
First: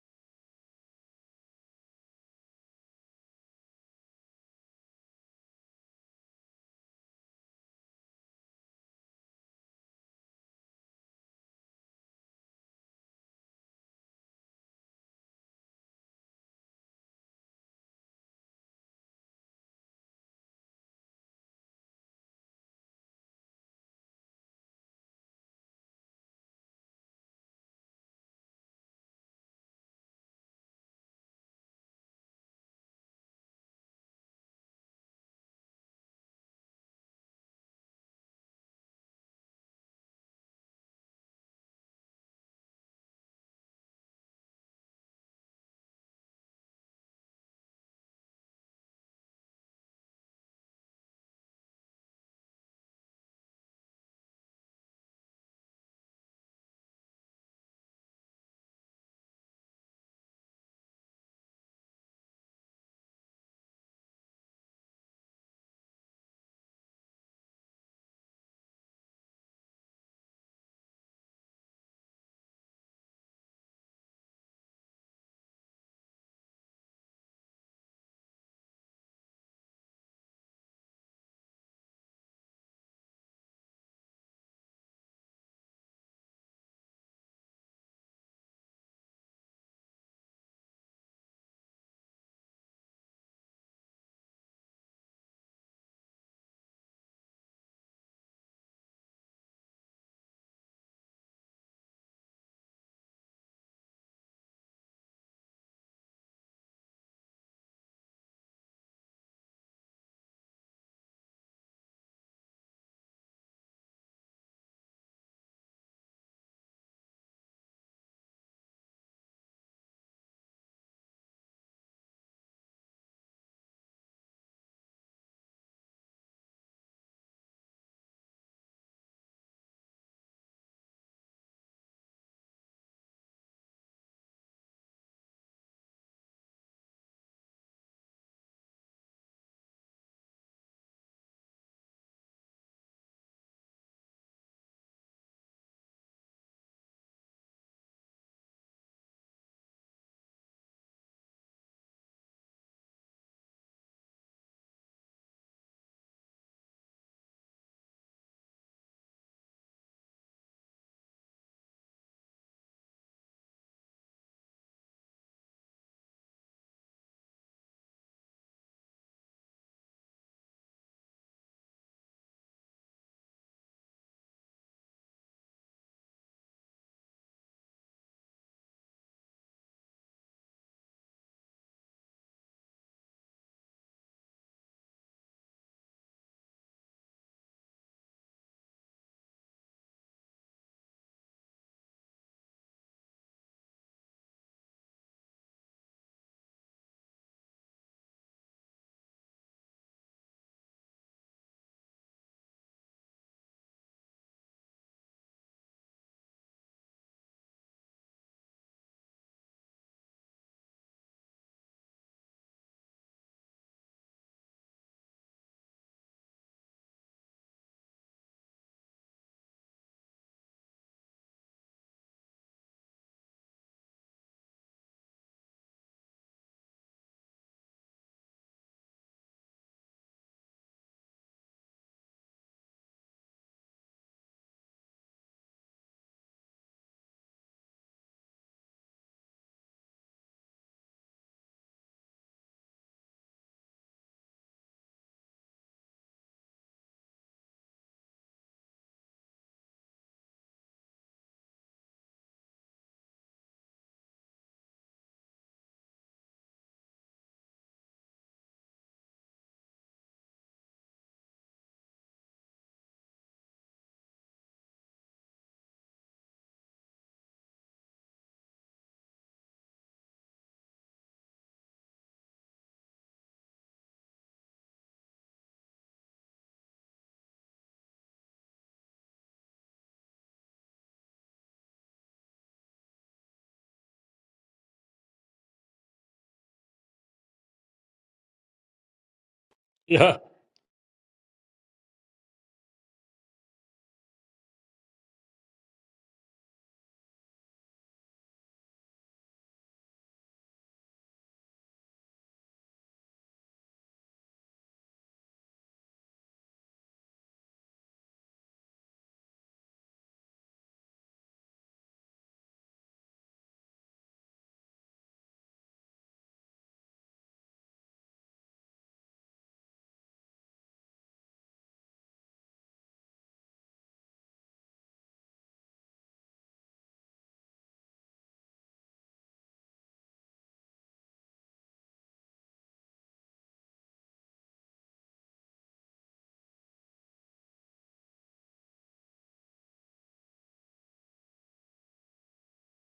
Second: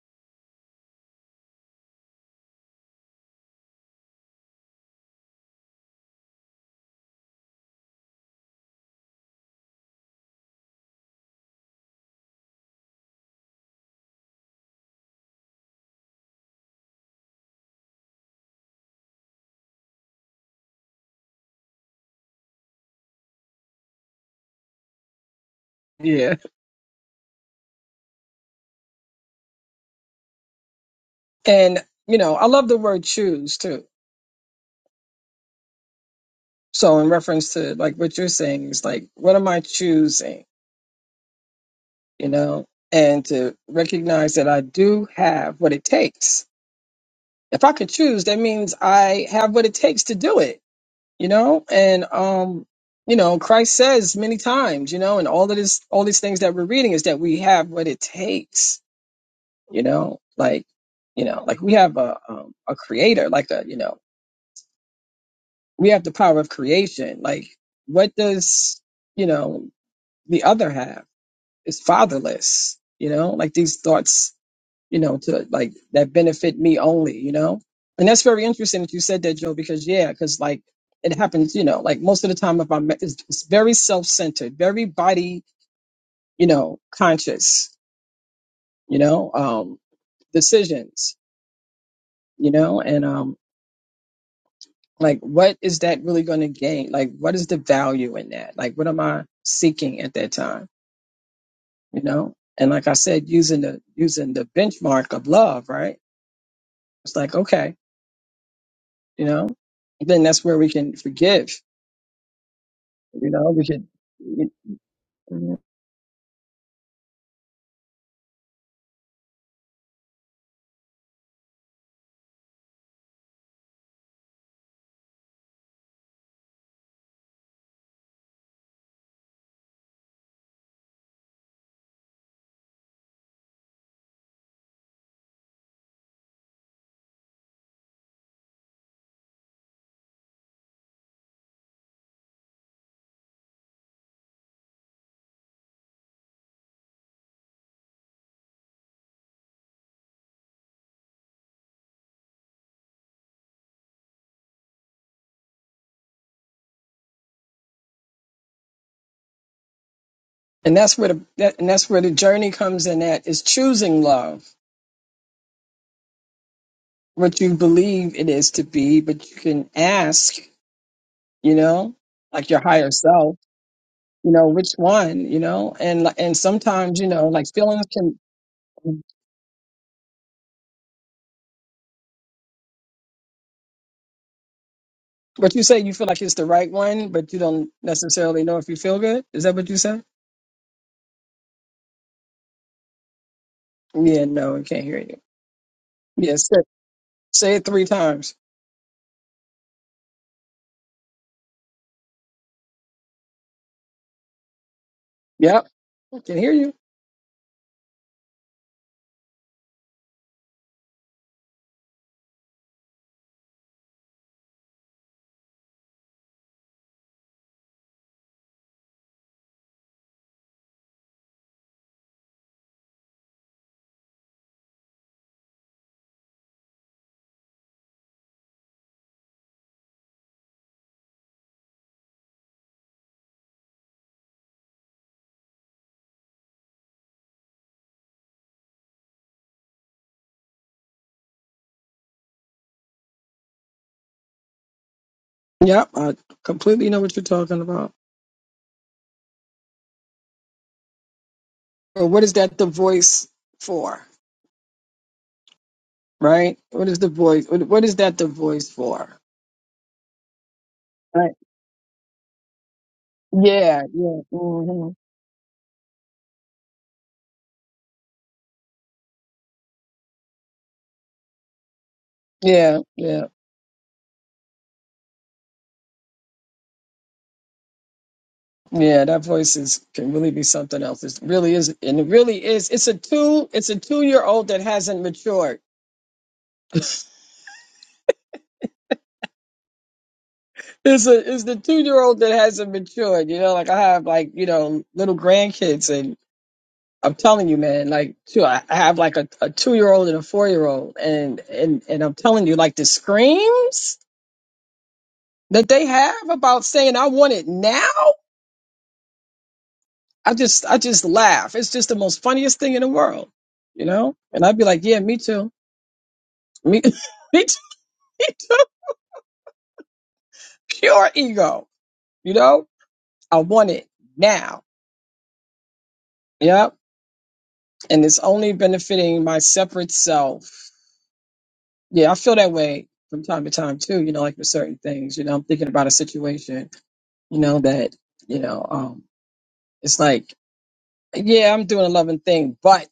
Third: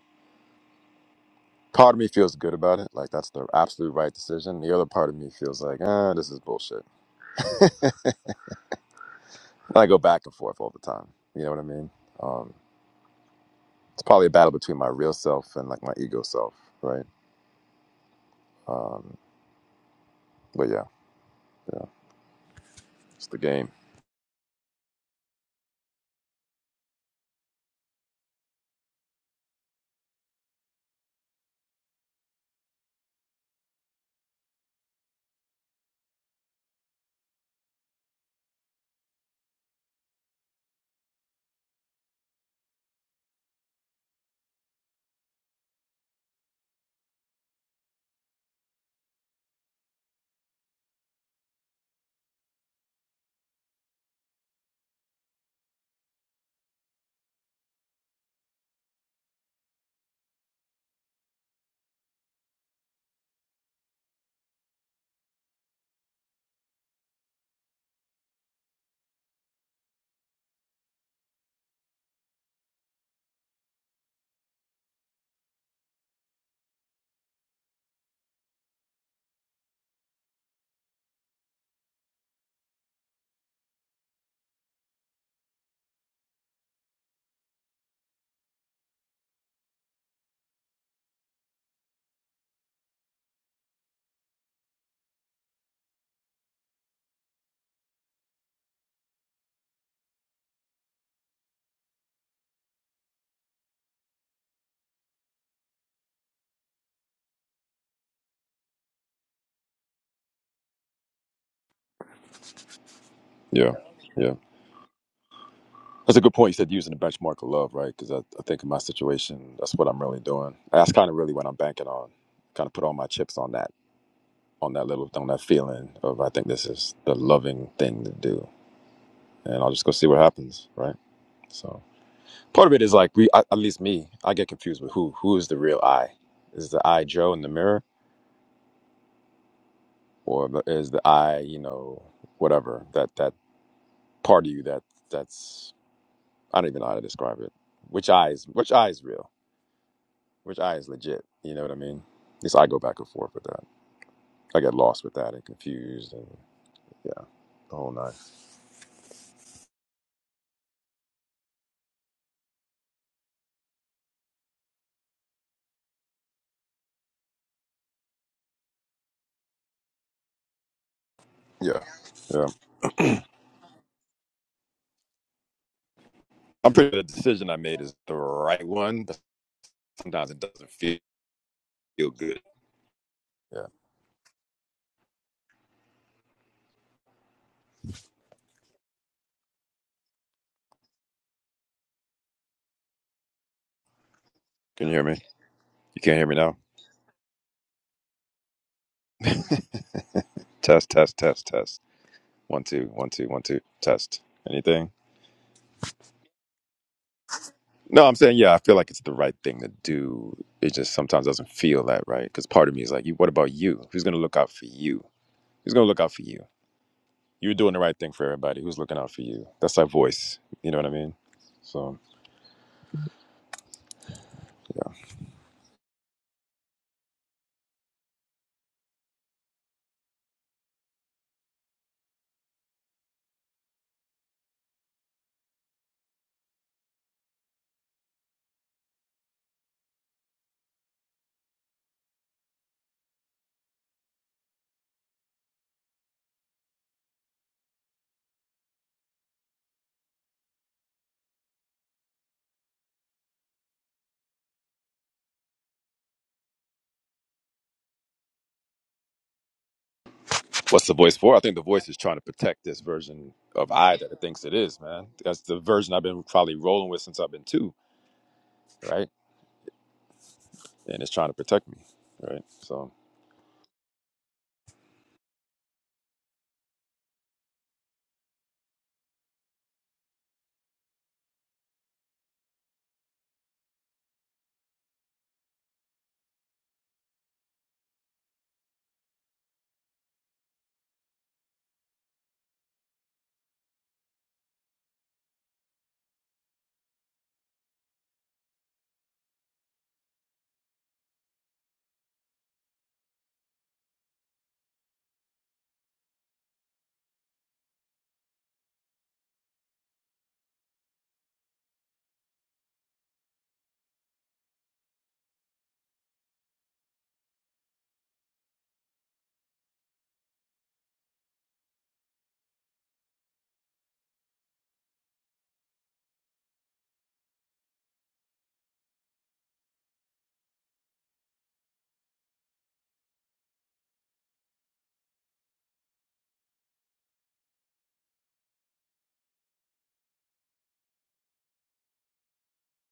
part of me feels good about it, like that's the absolute right decision. The other part of me feels like, ah, this is bullshit. I go back and forth all the time. You know what I mean? Um, it's probably a battle between my real self and like my ego self, right? Um, but yeah, yeah, it's the game.
yeah, and you know, I love the word choose too So in reference to like what you're saying is like, what am I choosing? You know, and to recognize that I do have what it takes. If I could choose, that means I have what it takes to do it, you know? And um, you know, Christ says many times, you know, and all of this all these things that we're reading is that we have what it takes, you know, like you know, like we have a um, a creator, like a you know, we have the power of creation. Like, what does you know the other have? is fatherless, you know, like these thoughts, you know, to like that benefit me only, you know? And that's very interesting that you said that, Joe, because yeah, because like it happens, you know, like most of the time if I'm it's, it's very self centered, very body, you know, conscious, you know, um, decisions, you know, and um like what is that really gonna gain? Like what is the value in that? Like what am I seeking at that time? You know? And like I said, using the using the benchmark of love, right? It's like, okay, you know, then that's where we can forgive, you know, we
Yeah,
could,
yeah.
and
That's a good point. You said using the benchmark of love, right? Because I, I think in my situation, that's what I'm really doing. That's kind of really what I'm banking on. Kind of put all my chips on that, on that little, on that feeling of I think this is the loving thing to do, and I'll just go see what happens, right? So. Part of it is like we, at at least me, I get confused with who who is the real I. Is the I Joe in the mirror, or the- is the I, you know, whatever that that part of you that that's I don't even know how to describe it. Which eye is which eye is real? Which eye is legit? You know what I mean? At least I go back and forth with that. I get lost with that and confused and yeah, the whole nine.
that's where the, that, and that's where the journey comes in at is choosing love, what you believe it is to be, but you can ask, you
Yeah,
know,
yeah.
like your higher self, you know, which one, you know, and, li- and
I'm pretty
sometimes,
sure
you
the
know, like
decision I made
feelings
is the
can,
right one, but sometimes it doesn't feel feel good. Yeah.
what you say, you feel like it's the right one, but you don't necessarily know if you feel good. Is that what you said? Yeah, no, I can't
Can you
hear
hear me?
you.
You can't hear
Yeah,
me
say,
now.
say it three times.
Test, test, test, test. One, two, one, two, one, two, test. Anything?
Yep, I can hear you.
No, I'm saying, yeah, I feel like it's the right thing to do. It just sometimes doesn't feel that right. Because part of me is like, "You- what about you? Who's going to look out for you? Who's going to look out for you? You're doing the right thing for everybody. Who's looking out for you? That's that voice. You know what I mean? So,
Yep, I completely know what you're talking about. But what is that the voice for? Right? What is the voice? What what is that the voice for?
what's the voice
Right.
for? I think the voice is trying to protect this version of
Yeah,
I that
yeah,
it thinks it is,
hmm
man. That's the version I've been probably rolling with since I've been two, right? And it's trying to protect me, right?
yeah,
So,
yeah, yeah. That voice is can really be something else. It really is, and it really is. It's a two. It's a two-year-old that hasn't matured.
Yeah.
It's a it's the two-year-old that hasn't matured. You know, like I have like you know little grandkids, and. I'm telling you, man, like too, I I have like a, a two year old and a four year old and, and and I'm telling you, like the screams that they have about saying I want it now, I just I just laugh. It's just the most funniest thing in the world. You know? And I'd be like, Yeah, me too. Me me too, me too. Pure ego. You know? I want it now. Yep. And it's only benefiting my separate self. Yeah, I feel that way from time to time too, you know, like with certain things. You know, I'm thinking about a situation you know that you know um it's like yeah i'm doing a loving thing but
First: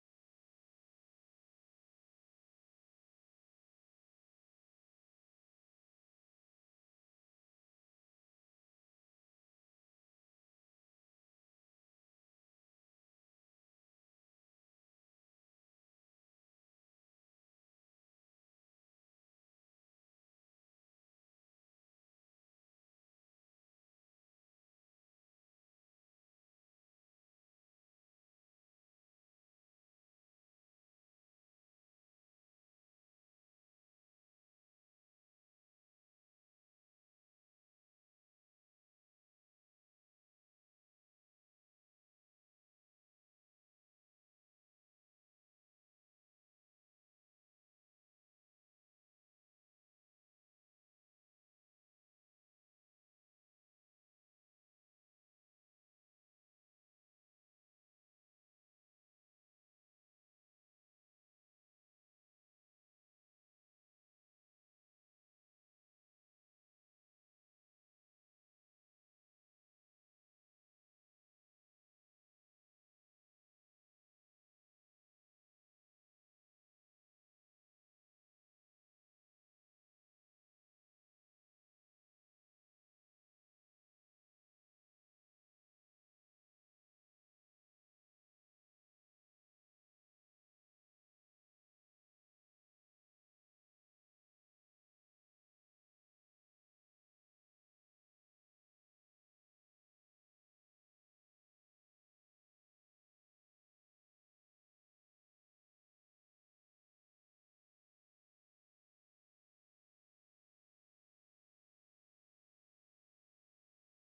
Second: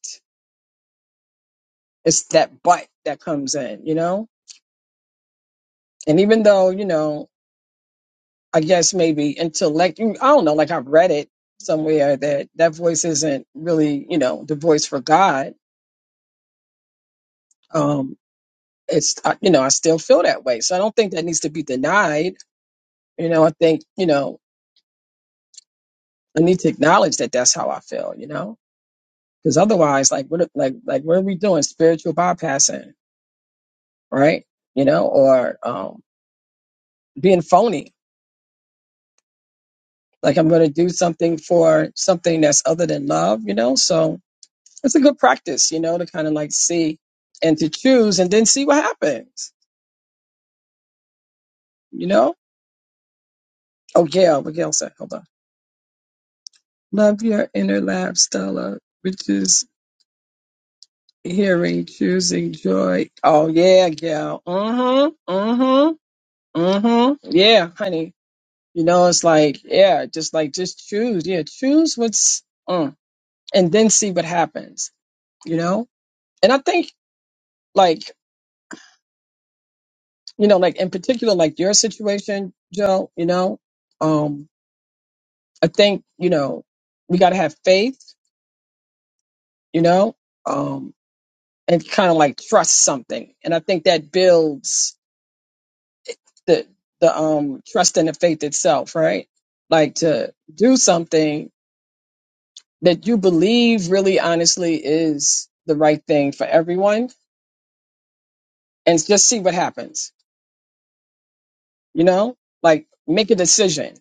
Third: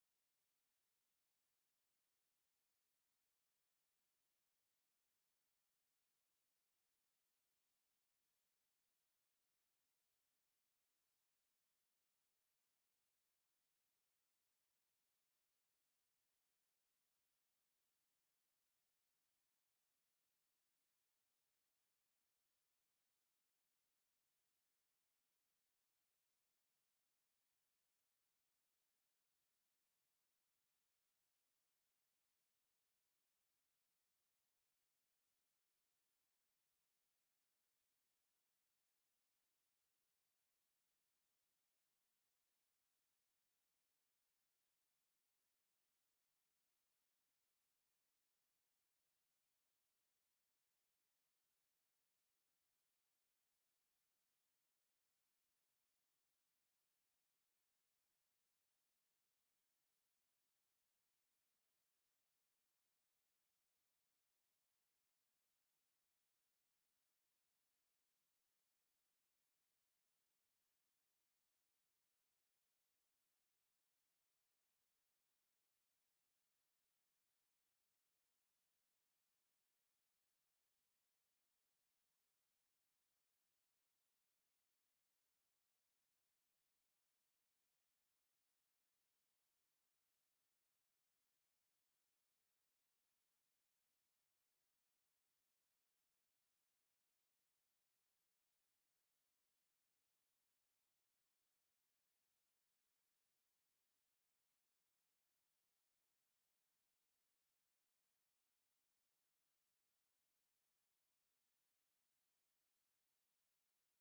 it's that but that comes in you know and even though you know i guess maybe intellect i don't know like i've read it somewhere that that voice isn't really you know the voice for god um it's I, you know i still feel that way so i don't think that needs to be denied you know i think you know i need to acknowledge that that's how i feel you know because otherwise like what like like what are we doing spiritual bypassing right? You know, or um, being phony. Like I'm going to do something for something that's other than love, you know? So it's a good practice, you know, to kind of like see and to choose and then see what happens, you know? Oh, Gail, what Gail said, hold on. Love your inner lab, Stella, which is hearing, choosing joy. Oh, yeah, Gail. Mm-hmm, mm-hmm, mm-hmm. Yeah, honey. You know, it's like, yeah, just like, just choose. Yeah, choose what's, mm. and then see what happens, you know? And I think like, you know, like in particular, like your situation, Joe, you know, um, I think, you know, we gotta have faith, you know, um, and kind of like trust something. And I think that builds the the um trust and the faith itself, right? Like to do something that you believe really honestly is the right thing for everyone and just see what happens, you know? Like make a decision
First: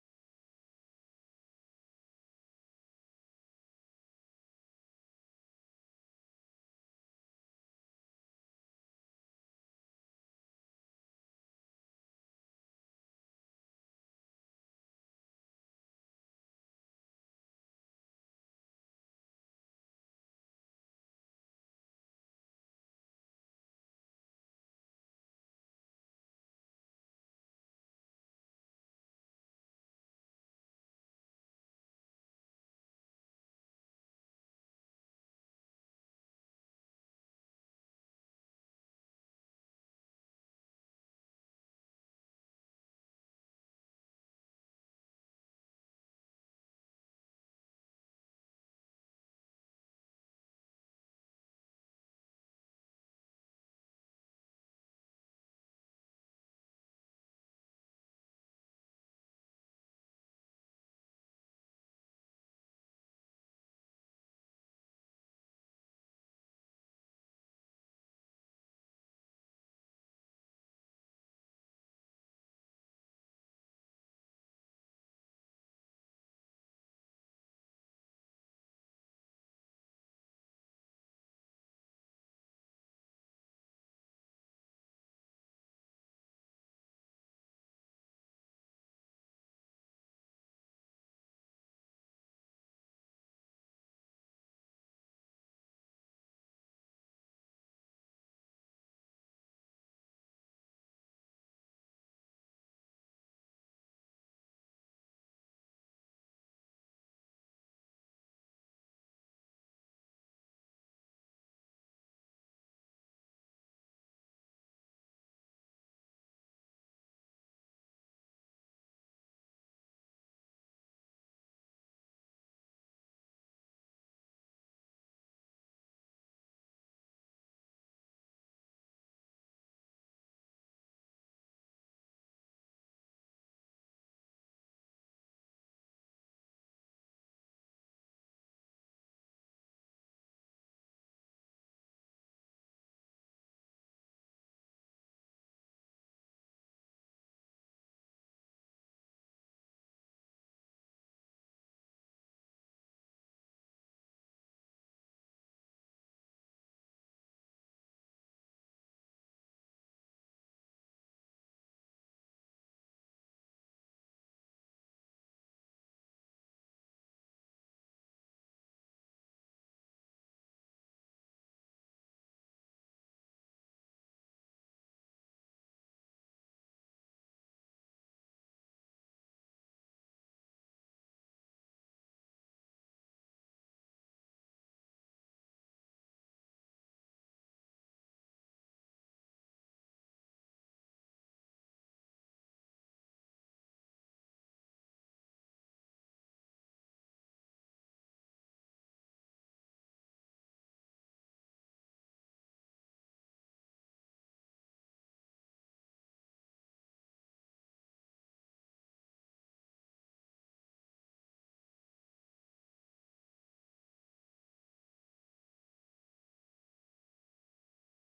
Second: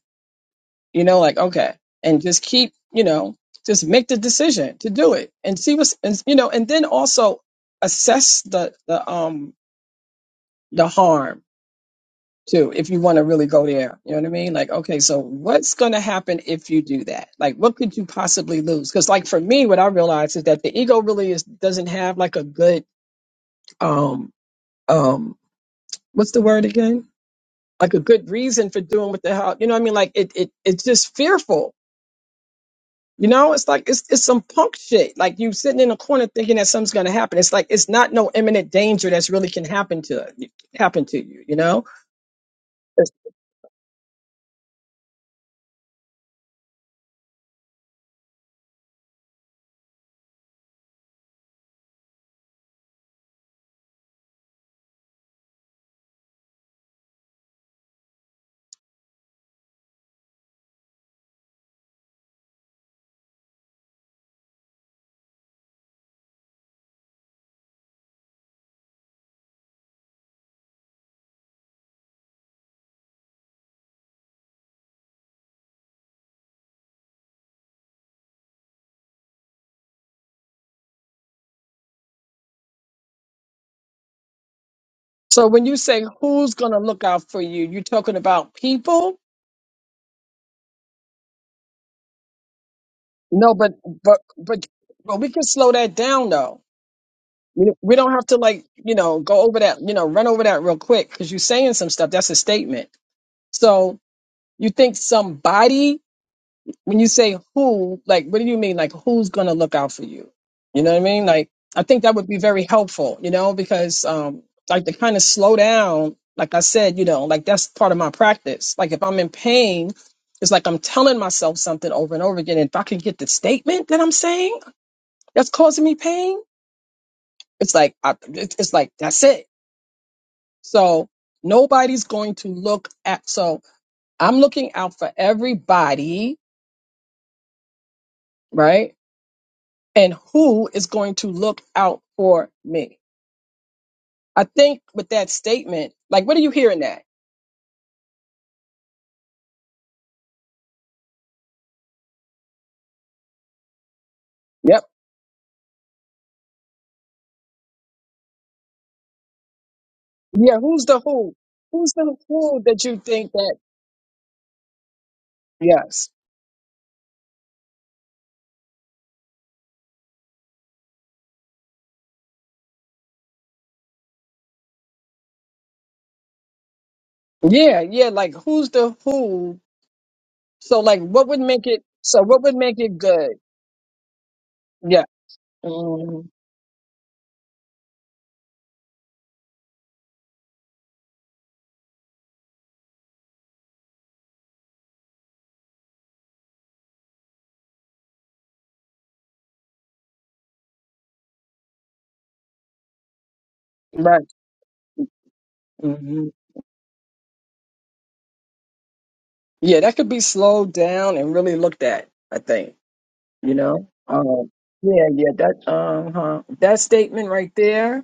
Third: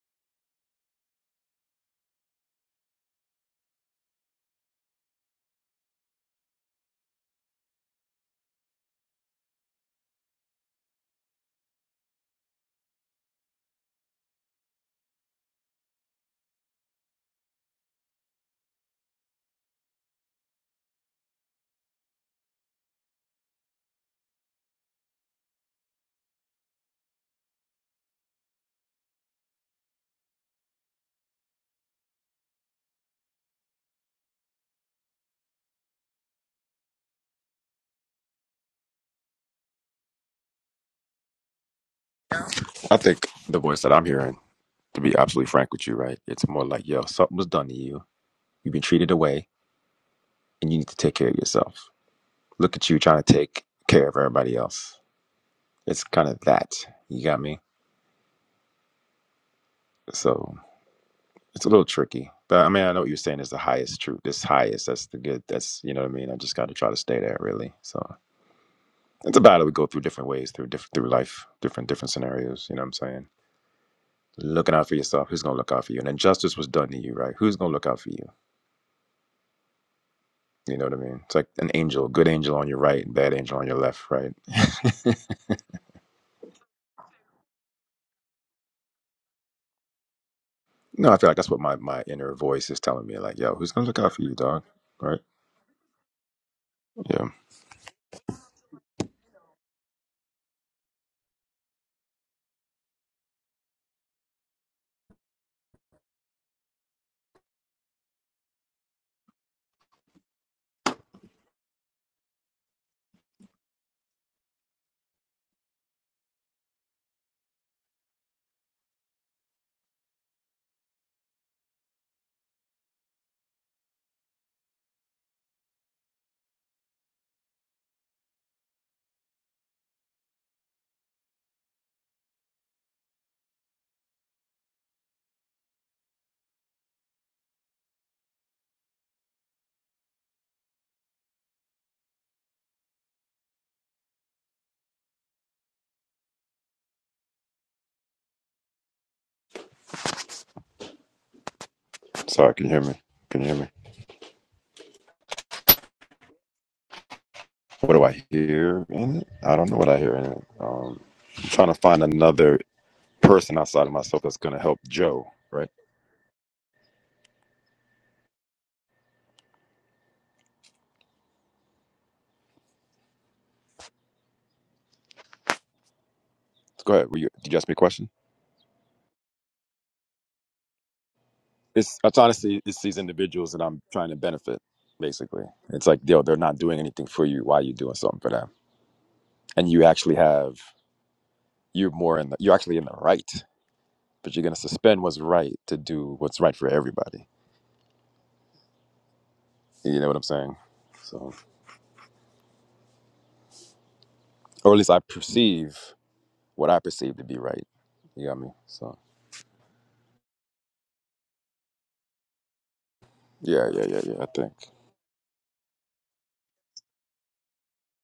you know like okay and just keep you know just make the decision to do it and see what's and, you know and then also assess the the um the harm too if you want to really go there you know what i mean like okay so what's going to happen if you do that like what could you possibly lose because like for me what i realized is that the ego really is doesn't have like a good um um what's the word again like a good reason for doing what the hell you know what i mean like it, it it's just fearful You know, it's like it's it's some punk shit. Like you sitting in a corner thinking that something's gonna happen. It's like it's not no imminent danger that's really can happen to happen to you. You know.
I
It's-
think the voice that I'm hearing to be absolutely frank with you, right? It's more like, yo, something was done to you. You've been treated away, and you need to take care of yourself. Look at you trying to take care of everybody else. It's kind of that. You got me? So it's a little tricky. But I mean, I know what you're saying is the highest truth. This highest, that's the good. That's, you know what I mean? I just got to try to stay there, really. So it's a battle we go through different ways through different through life, different different scenarios. You know what I'm saying? Looking out for yourself. Who's going to look out for you? And injustice was done to you, right? Who's going to look out for you? You know what I mean? It's like an angel, good angel on your right, bad angel on your left, right?
So when you say who's gonna look out for you, you talking about people?
No, I feel like that's what my, my inner voice is telling me. Like,
No,
yo, who's
but
gonna look out
but
for you, dog?
but
Right?
but we can slow that down though.
Yeah.
We we don't have to like you know go over that you know run over that real quick because you're saying some stuff that's a statement. So you think somebody when you say who, like, what do you mean? Like, who's going to look out for you? You know what I mean? Like, I think that would be very helpful, you know, because, um, like, to kind of slow down, like I said, you know, like that's part of my practice. Like, if I'm in pain, it's like I'm telling myself something over and over again. If I can get the statement that I'm saying that's causing me pain, it's like, I, it's it's like, that's it. So nobody's going to look at, so I'm looking out for everybody, right? and who is going to look out for me? I think with that statement, like, what are you hearing that?
Sorry, can you hear me? Can you hear me?
Yep.
What do I hear in it? I don't know what I hear in it.
Yeah. Who's
Um,
the who?
I'm trying to
Who's
find
the
another
who that you think that?
person outside of myself that's gonna help Joe. Right?
Yes.
Go ahead. Were you, did you ask me a
Yeah.
question?
Yeah. Like, who's the who? So, like, what would make it?
It's, it's
So, what would
honestly
make
it's these
it good?
individuals that I'm trying to benefit.
Yeah.
Basically, it's like
hmm
yo, they're not doing anything for you. Why are you doing something for them? And you actually have you're more in the you're actually in the right, but you're gonna suspend what's right to do what's right for everybody. You know what I'm saying? So,
Right.
or at least I perceive
hmm
what I perceive to be right. You got me? So,
Yeah. That could be slowed down and really looked at. I think. You
yeah, yeah,
know.
yeah, yeah. I
Um,
think
yeah. Yeah. That. Uh huh. That statement right there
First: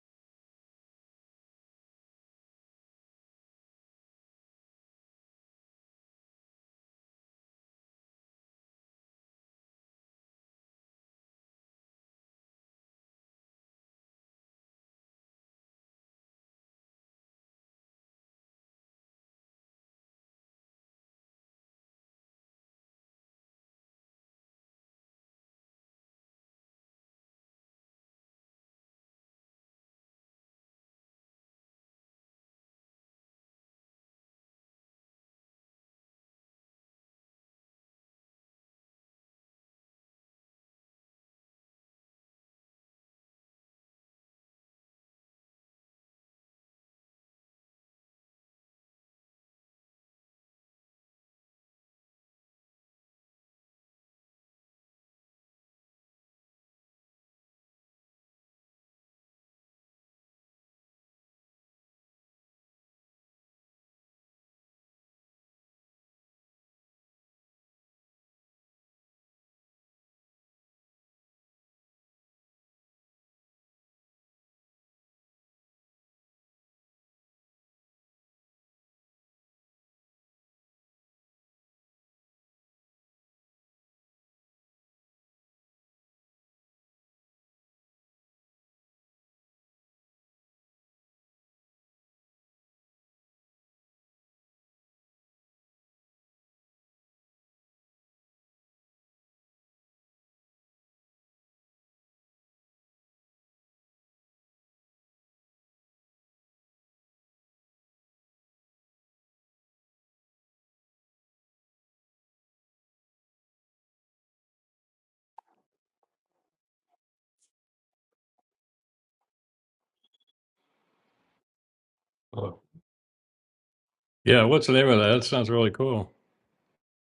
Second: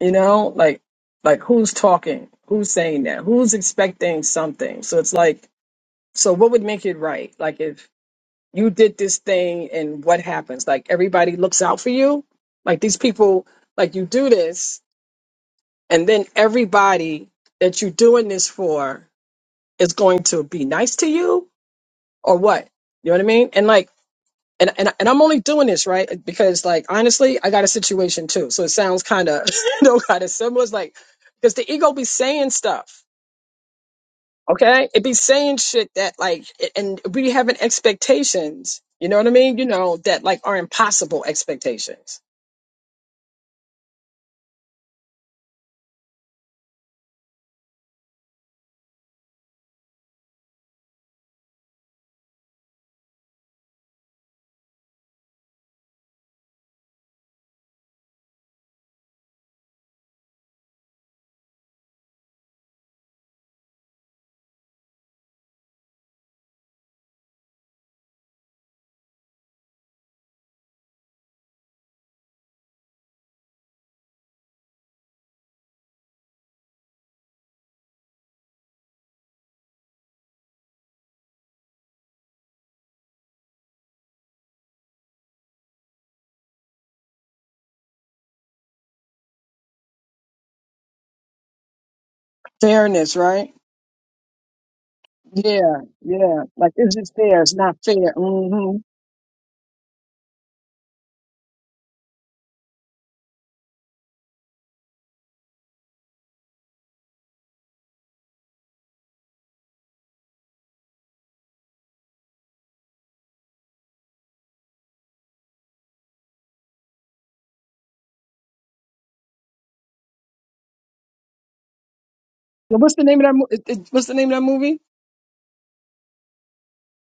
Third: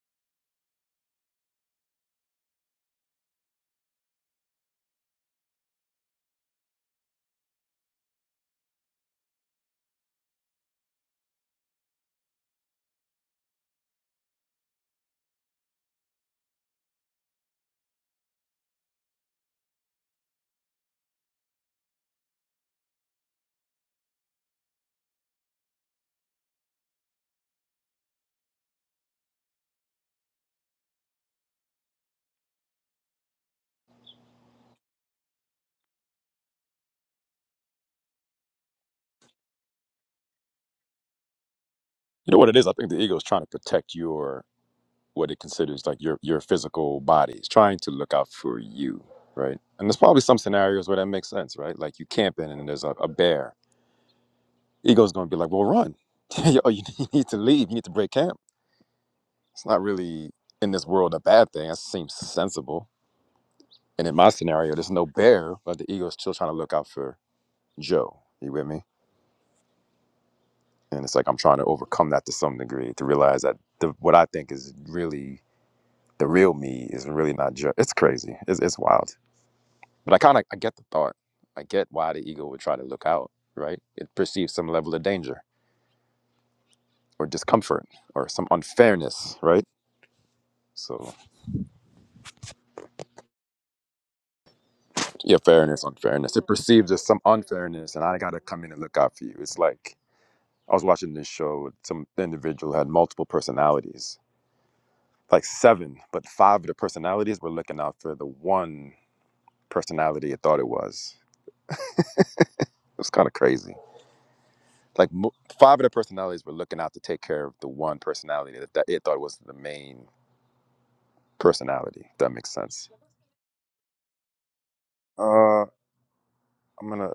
You know, like like who's talking? Who's saying that? Who's expecting something? So it's like, so what would make it right? Like if you did this thing and what happens? Like everybody looks out for you? Like these people, like you do this, and then everybody that you're doing this for is going to be nice to you or what? You know what I mean? And like and and and I'm only doing this right because like honestly, I got a situation too. So it sounds kind of you know kind of similar. It's like because the ego be saying stuff, okay? It be saying shit that like, a- and we having expectations. You know what I mean? You know that like are impossible expectations.
you know what it is. I think the ego is trying to protect your what it considers like your your physical body. It's trying to look out for you, right? And there's probably some scenarios where that makes sense, right? Like you camping and there's a, a bear. Ego's gonna be like, well, run. oh, you need to leave. You need to break camp It's not really in this world a bad thing. That seems sensible. And in my scenario, there's no bear, but the ego is still trying to look out for Joe. You with me? And it's like I'm trying to overcome that to some degree to realize that the, what I think is really the real me is really not Joe. It's crazy. It's, it's wild. But I kind of I get the thought. I get why the ego would try to look out. Right? It perceives some level of danger or discomfort or some unfairness. Right? So
Fairness, right?
Yeah,
Yeah,
fairness, unfairness.
yeah.
It
Like
perceives
it's
there's
just
some
fair. It's not
unfairness, and
fair.
I gotta come in
hmm
and look out for you. It's like I was watching this show. with Some individual had multiple personalities, like seven, but five of the personalities were looking out for the one personality it thought it was. It's kind of crazy. Like mo- five of the personalities were looking out to take care of the one personality that, that it thought was the main personality. if that makes
Oh.
sense.
What's the name of that? Mo- it- it- what's the name of that
Yeah, what's the
movie?
name of that? That sounds
Uh,
really cool.
I'm gonna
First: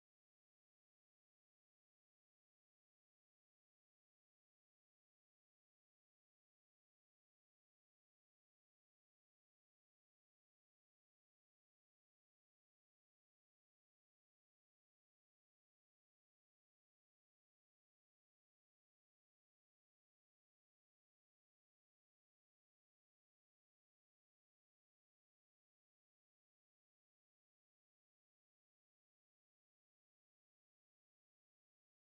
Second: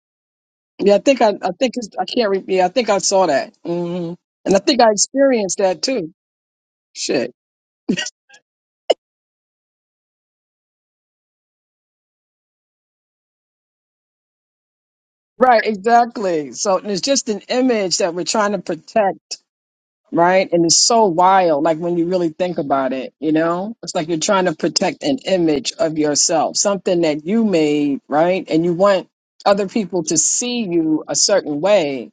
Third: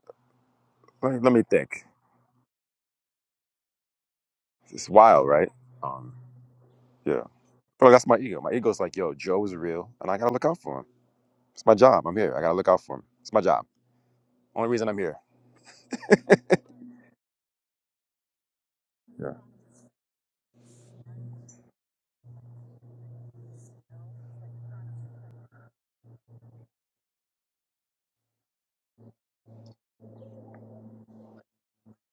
Yeah, I
let me,
think I,
let me
I think
think.
it's, I can't. Re- yeah, I think I saw that. hmm And I think
It's
I
wild, right?
experienced that too.
Um, yeah.
Shit.
But that's my ego. My ego's like, yo, Joe is real, and I gotta look out for him. It's my job. I'm here. I gotta look out for him. It's my job. Only reason I'm here.
Right, exactly. So and it's just an image that we're trying to
Yeah.
protect, right? And it's so wild, like when you really think about it, you know? It's like you're trying to protect an image of yourself, something that you made, right? And you want other people to see you a certain way,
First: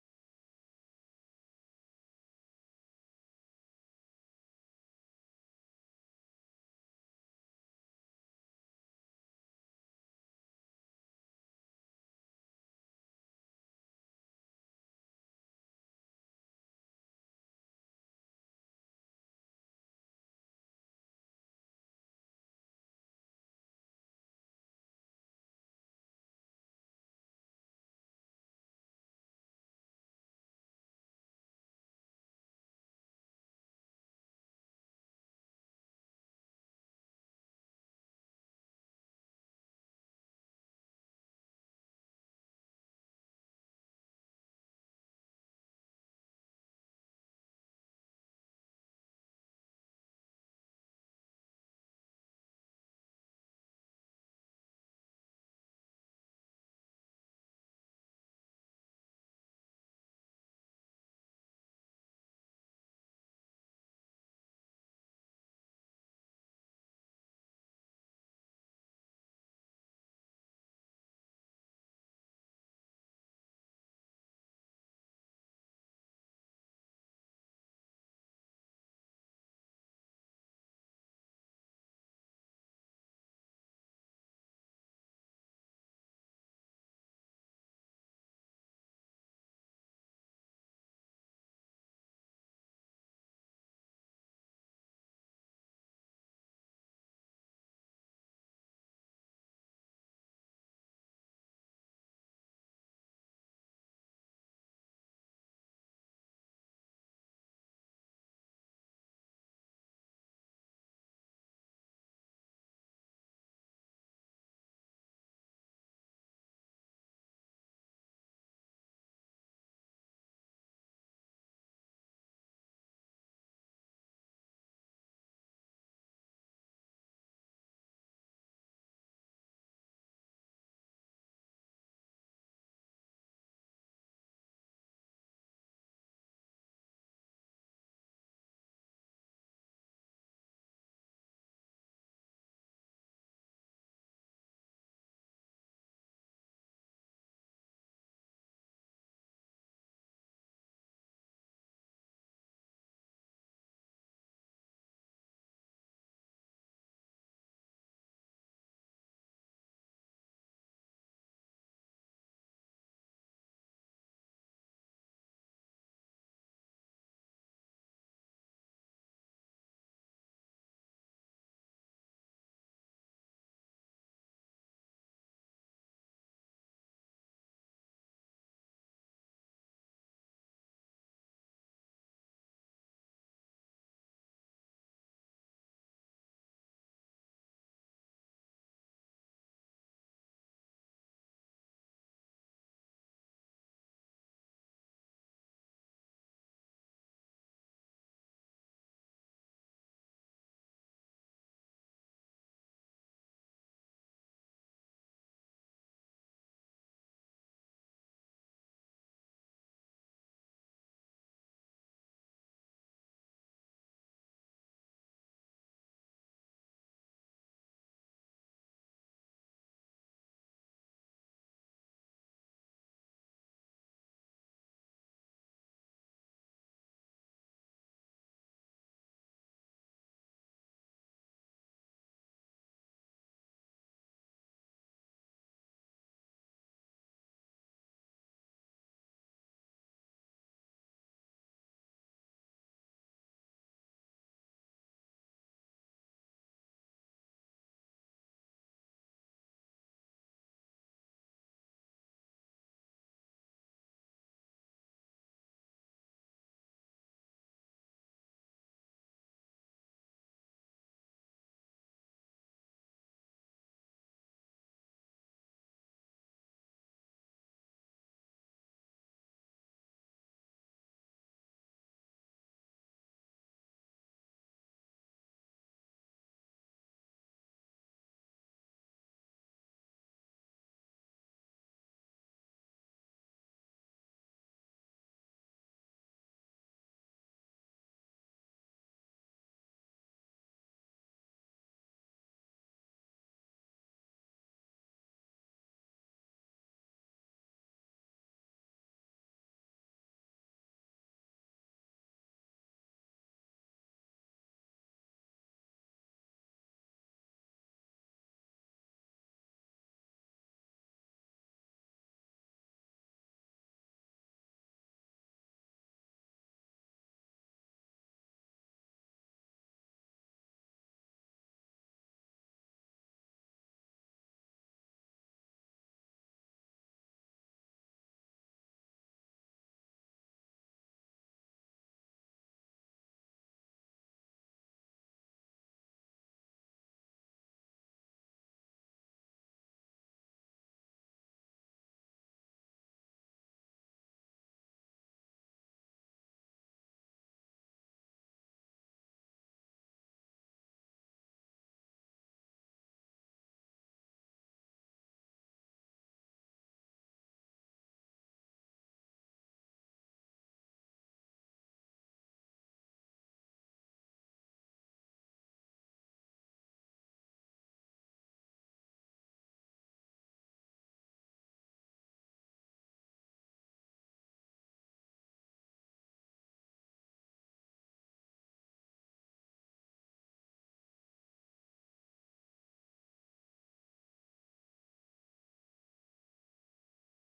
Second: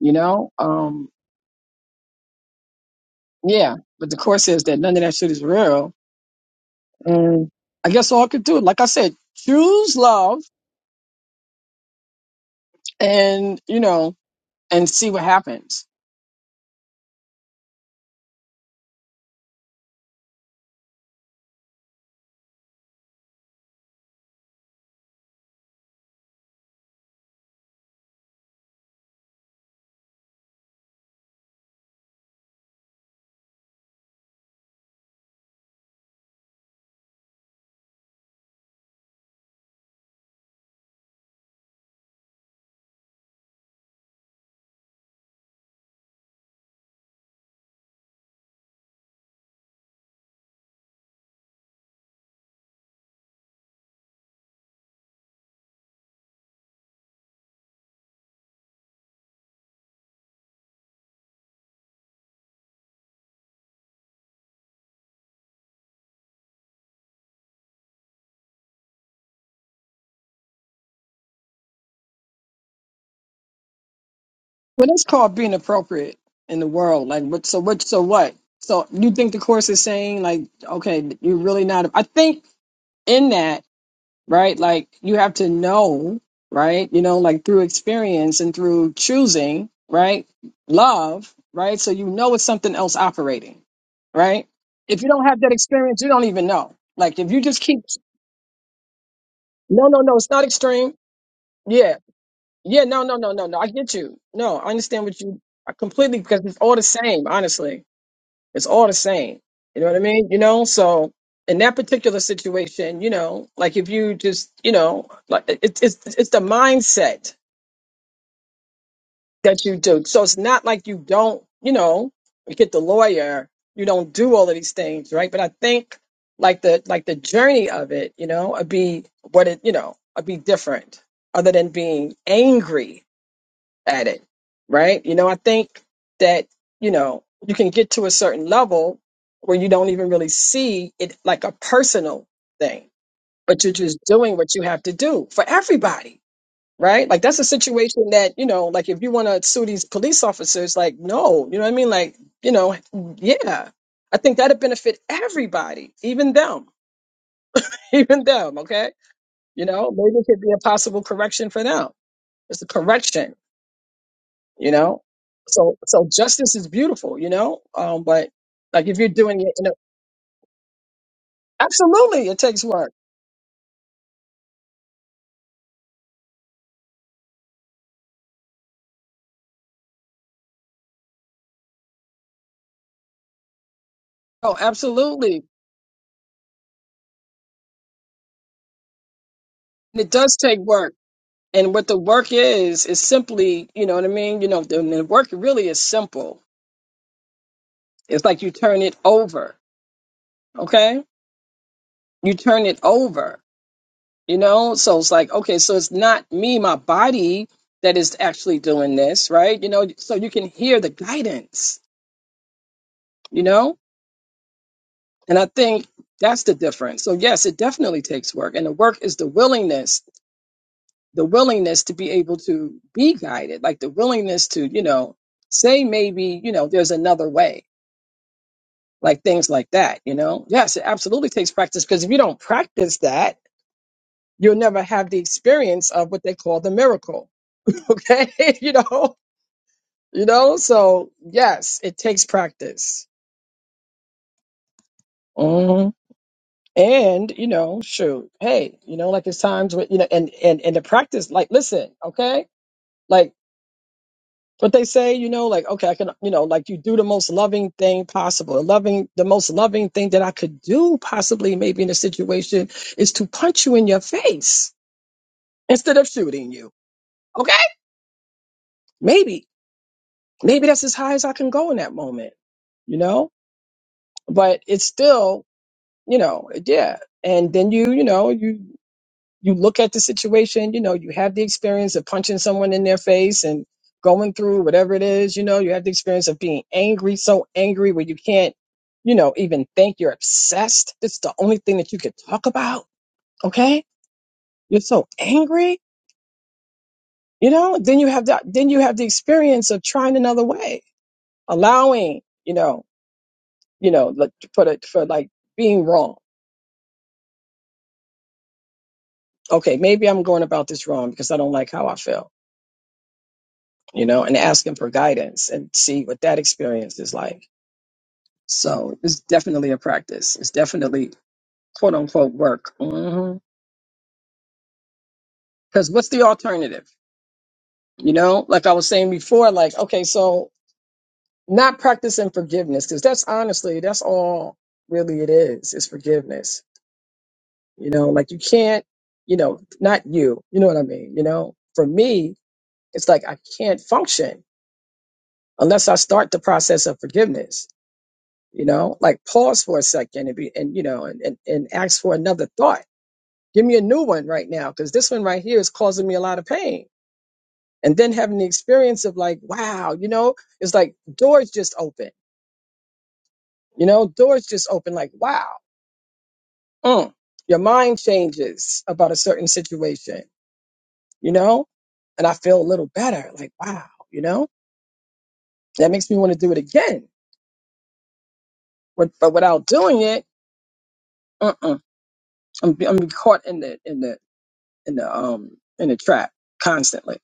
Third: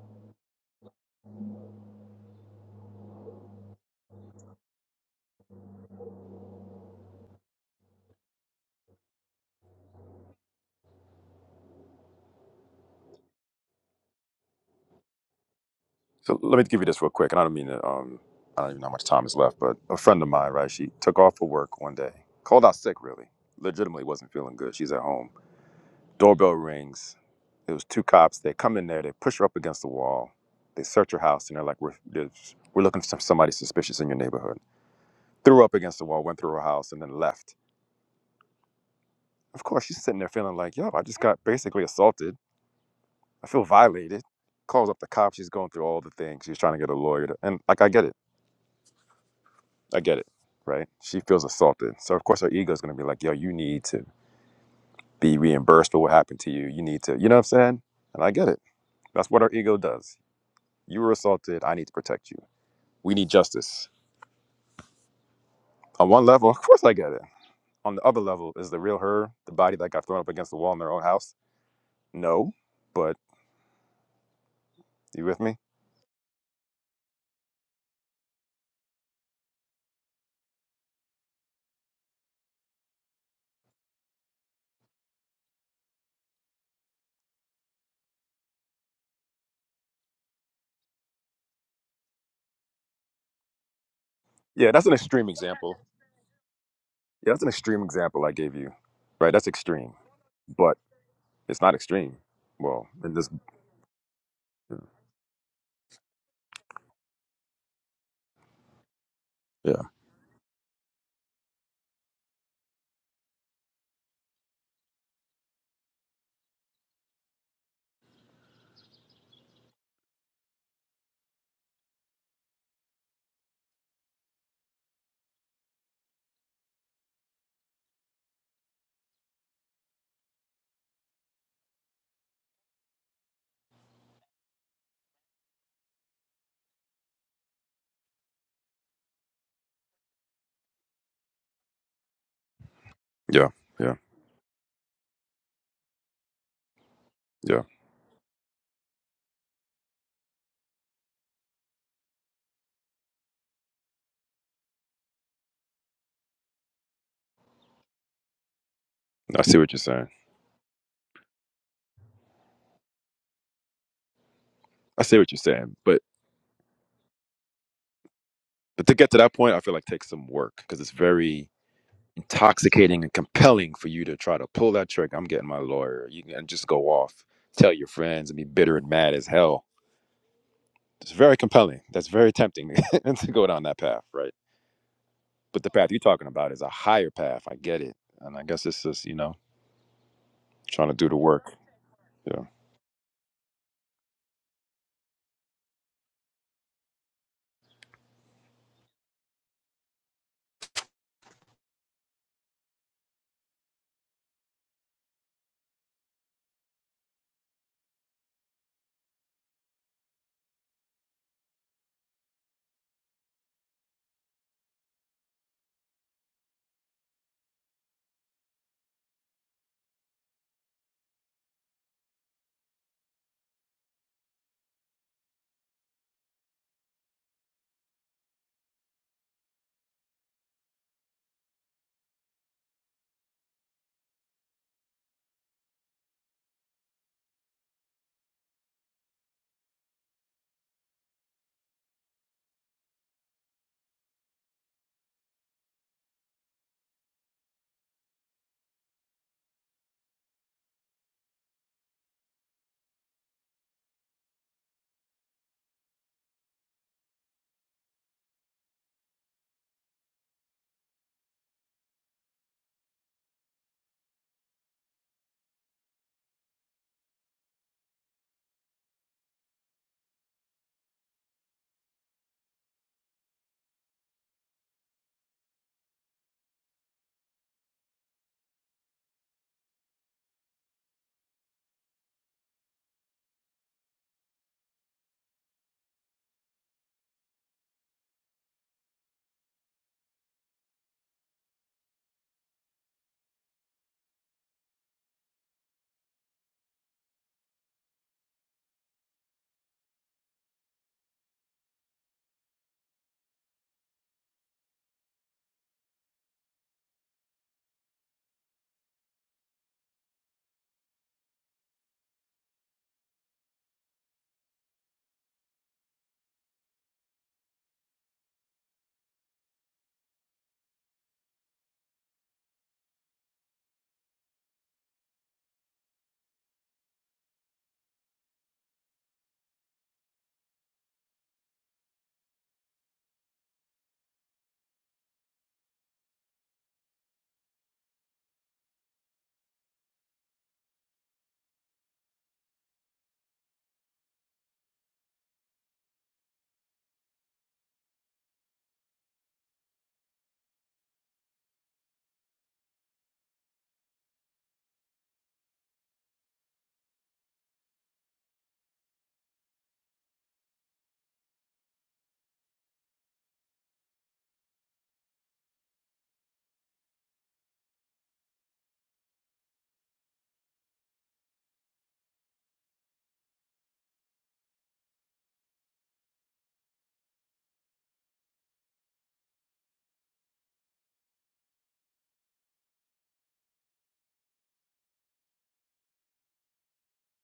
you know? Um, yeah. But the course says that none of that shit is real. And I guess all I could do, like I said, choose love and, you know, and see what happens.
So let me give you this real quick, and I don't mean to. Um, I don't even know how much time is left, but a friend of mine, right? She took off for work one day, called out sick. Really, legitimately wasn't feeling good. She's at home. Doorbell rings. It was two cops. They come in there. They push her up against the wall. They search her house, and they're like, "We're they're- we're looking for somebody suspicious in your neighborhood." Threw her up against the wall, went through her house, and then left. Of course, she's sitting there feeling like, yo, I just got basically assaulted. I feel violated. Calls up the cops. She's going through all the things. She's trying to get a lawyer. To, and like, I get it. I get it. Right. She feels assaulted. So, of course, her ego is going to be like, yo, you need to be reimbursed for what happened to you. You need to, you know what I'm saying? And I get it. That's what our ego does. You were assaulted. I need to protect you. We need justice. On one level, of course, I get it. On the other level, is the real her, the body that got thrown up against the wall in their own house? No. But
Well, that's
you
called
with
being
me?
appropriate in the world. Like, what? So what? So what? So you think the course is saying like, okay, you're really not. I think in that, right? Like, you have to know, right? You know, like through experience and through choosing, right? Love, right? So you know it's something else operating, right?
Yeah, that's an
If you don't
extreme
have that
example.
experience, you don't even know. Like, if
Yeah,
you
that's an
just keep,
extreme example I gave you, right? That's
no,
extreme,
no, no, it's not
but
extreme.
it's not
Yeah,
extreme.
yeah,
Well,
no,
in
no,
this,
no, no, no. I get you. No, I understand what you I completely because it's all the same, honestly. It's all the same. You
yeah,
know what I mean? You know, so in that particular situation, you know, like if you just, you know, like it- it's it's it's the mindset that you do. So it's not like you don't, you know, you get the lawyer, you don't do all of these things, right? But I think like the like the journey of it, you know, would be what it, you know, would be different other than being angry at it, right? You know, I think that, you know, you can get to a certain level where you don't even really see it like a personal thing,
yeah,
but you're
yeah,
just doing what you have to do for everybody, right? Like that's a
yeah.
situation that, you know, like if you want to sue these police officers, like, no, you know what I mean? Like, you know, yeah, I think that'd benefit everybody, even them, even them, okay?
I see
You
what you're
know,
saying.
maybe it could be a possible correction for them. It's a correction you know
I see what you're saying,
so
but
so justice is beautiful you know um but like
but to
if you're
get to that
doing it
point, I
in a,
feel like takes some work because it's very
absolutely it takes work
intoxicating and compelling for you to try to pull that trick. I'm getting my lawyer. You can and just go off, tell your friends, and be bitter and mad as hell. It's very compelling. That's very tempting to go down that path, right?
oh absolutely
But the path you're talking about is a higher path. I get it, and I guess it's just you know
and it does take
trying to
work
do the work.
and what the work
Yeah.
is is simply you know what i mean you know the, the work really is simple it's like you turn it over okay you turn it over you know so it's like okay so it's not me my body that is actually doing this right you know so you can hear the guidance you know And I think that's the difference. So yes, it definitely takes work. And the work is the willingness, the willingness to be able to be guided, like the willingness to, you know, say maybe, you know, there's another way, like things like that, you know? Yes, it absolutely takes practice because if you don't practice that, you'll never have the experience of what they call the miracle. Okay. you know, you know, so yes, it takes practice. Mm-hmm. And, you know, shoot, hey, you know, like there's times when, you know, and, and, and the practice, like, listen, okay? Like what they say, you know, like, okay, I can, you know, like you do the most loving thing possible. And loving, the most loving thing that I could do possibly maybe in a situation is to punch you in your face instead of shooting you. Okay? Maybe, maybe that's as high as I can go in that moment, you know? But it's still, you know, yeah. And then you, you know, you you look at the situation, you know, you have the experience of punching someone in their face and going through whatever it is, you know, you have the experience of being angry, so angry where you can't, you know, even think you're obsessed. This is the only thing that you could talk about. Okay. You're so angry, you know, then you have that, then you have the experience of trying another way, allowing, you know, you know, like, for the, for like being wrong. Okay. Maybe I'm going about this wrong because I don't like how I feel you know, and ask him for guidance and see what that experience is like. So it's definitely a practice. It's definitely quote unquote work. Because what's the alternative? You know, like I was saying before, like, okay, so not practicing forgiveness, because that's honestly, that's all really it is, is forgiveness. You know, like you can't, you know, not you, you know what I mean? You know, for me, it's like I can't function unless I start the process of forgiveness you know like pause for a second and be and you know and, and, and ask for another thought give me a new one right now because this one right here is causing me a lot of pain and then having the experience of like wow you know it's like doors just open you know doors just open like wow mm. your mind changes about a certain situation you know and i feel a little better like wow you know that makes me want to do it again but, but without doing it uh-uh. I'm, I'm caught in the in the in the um in the trap constantly.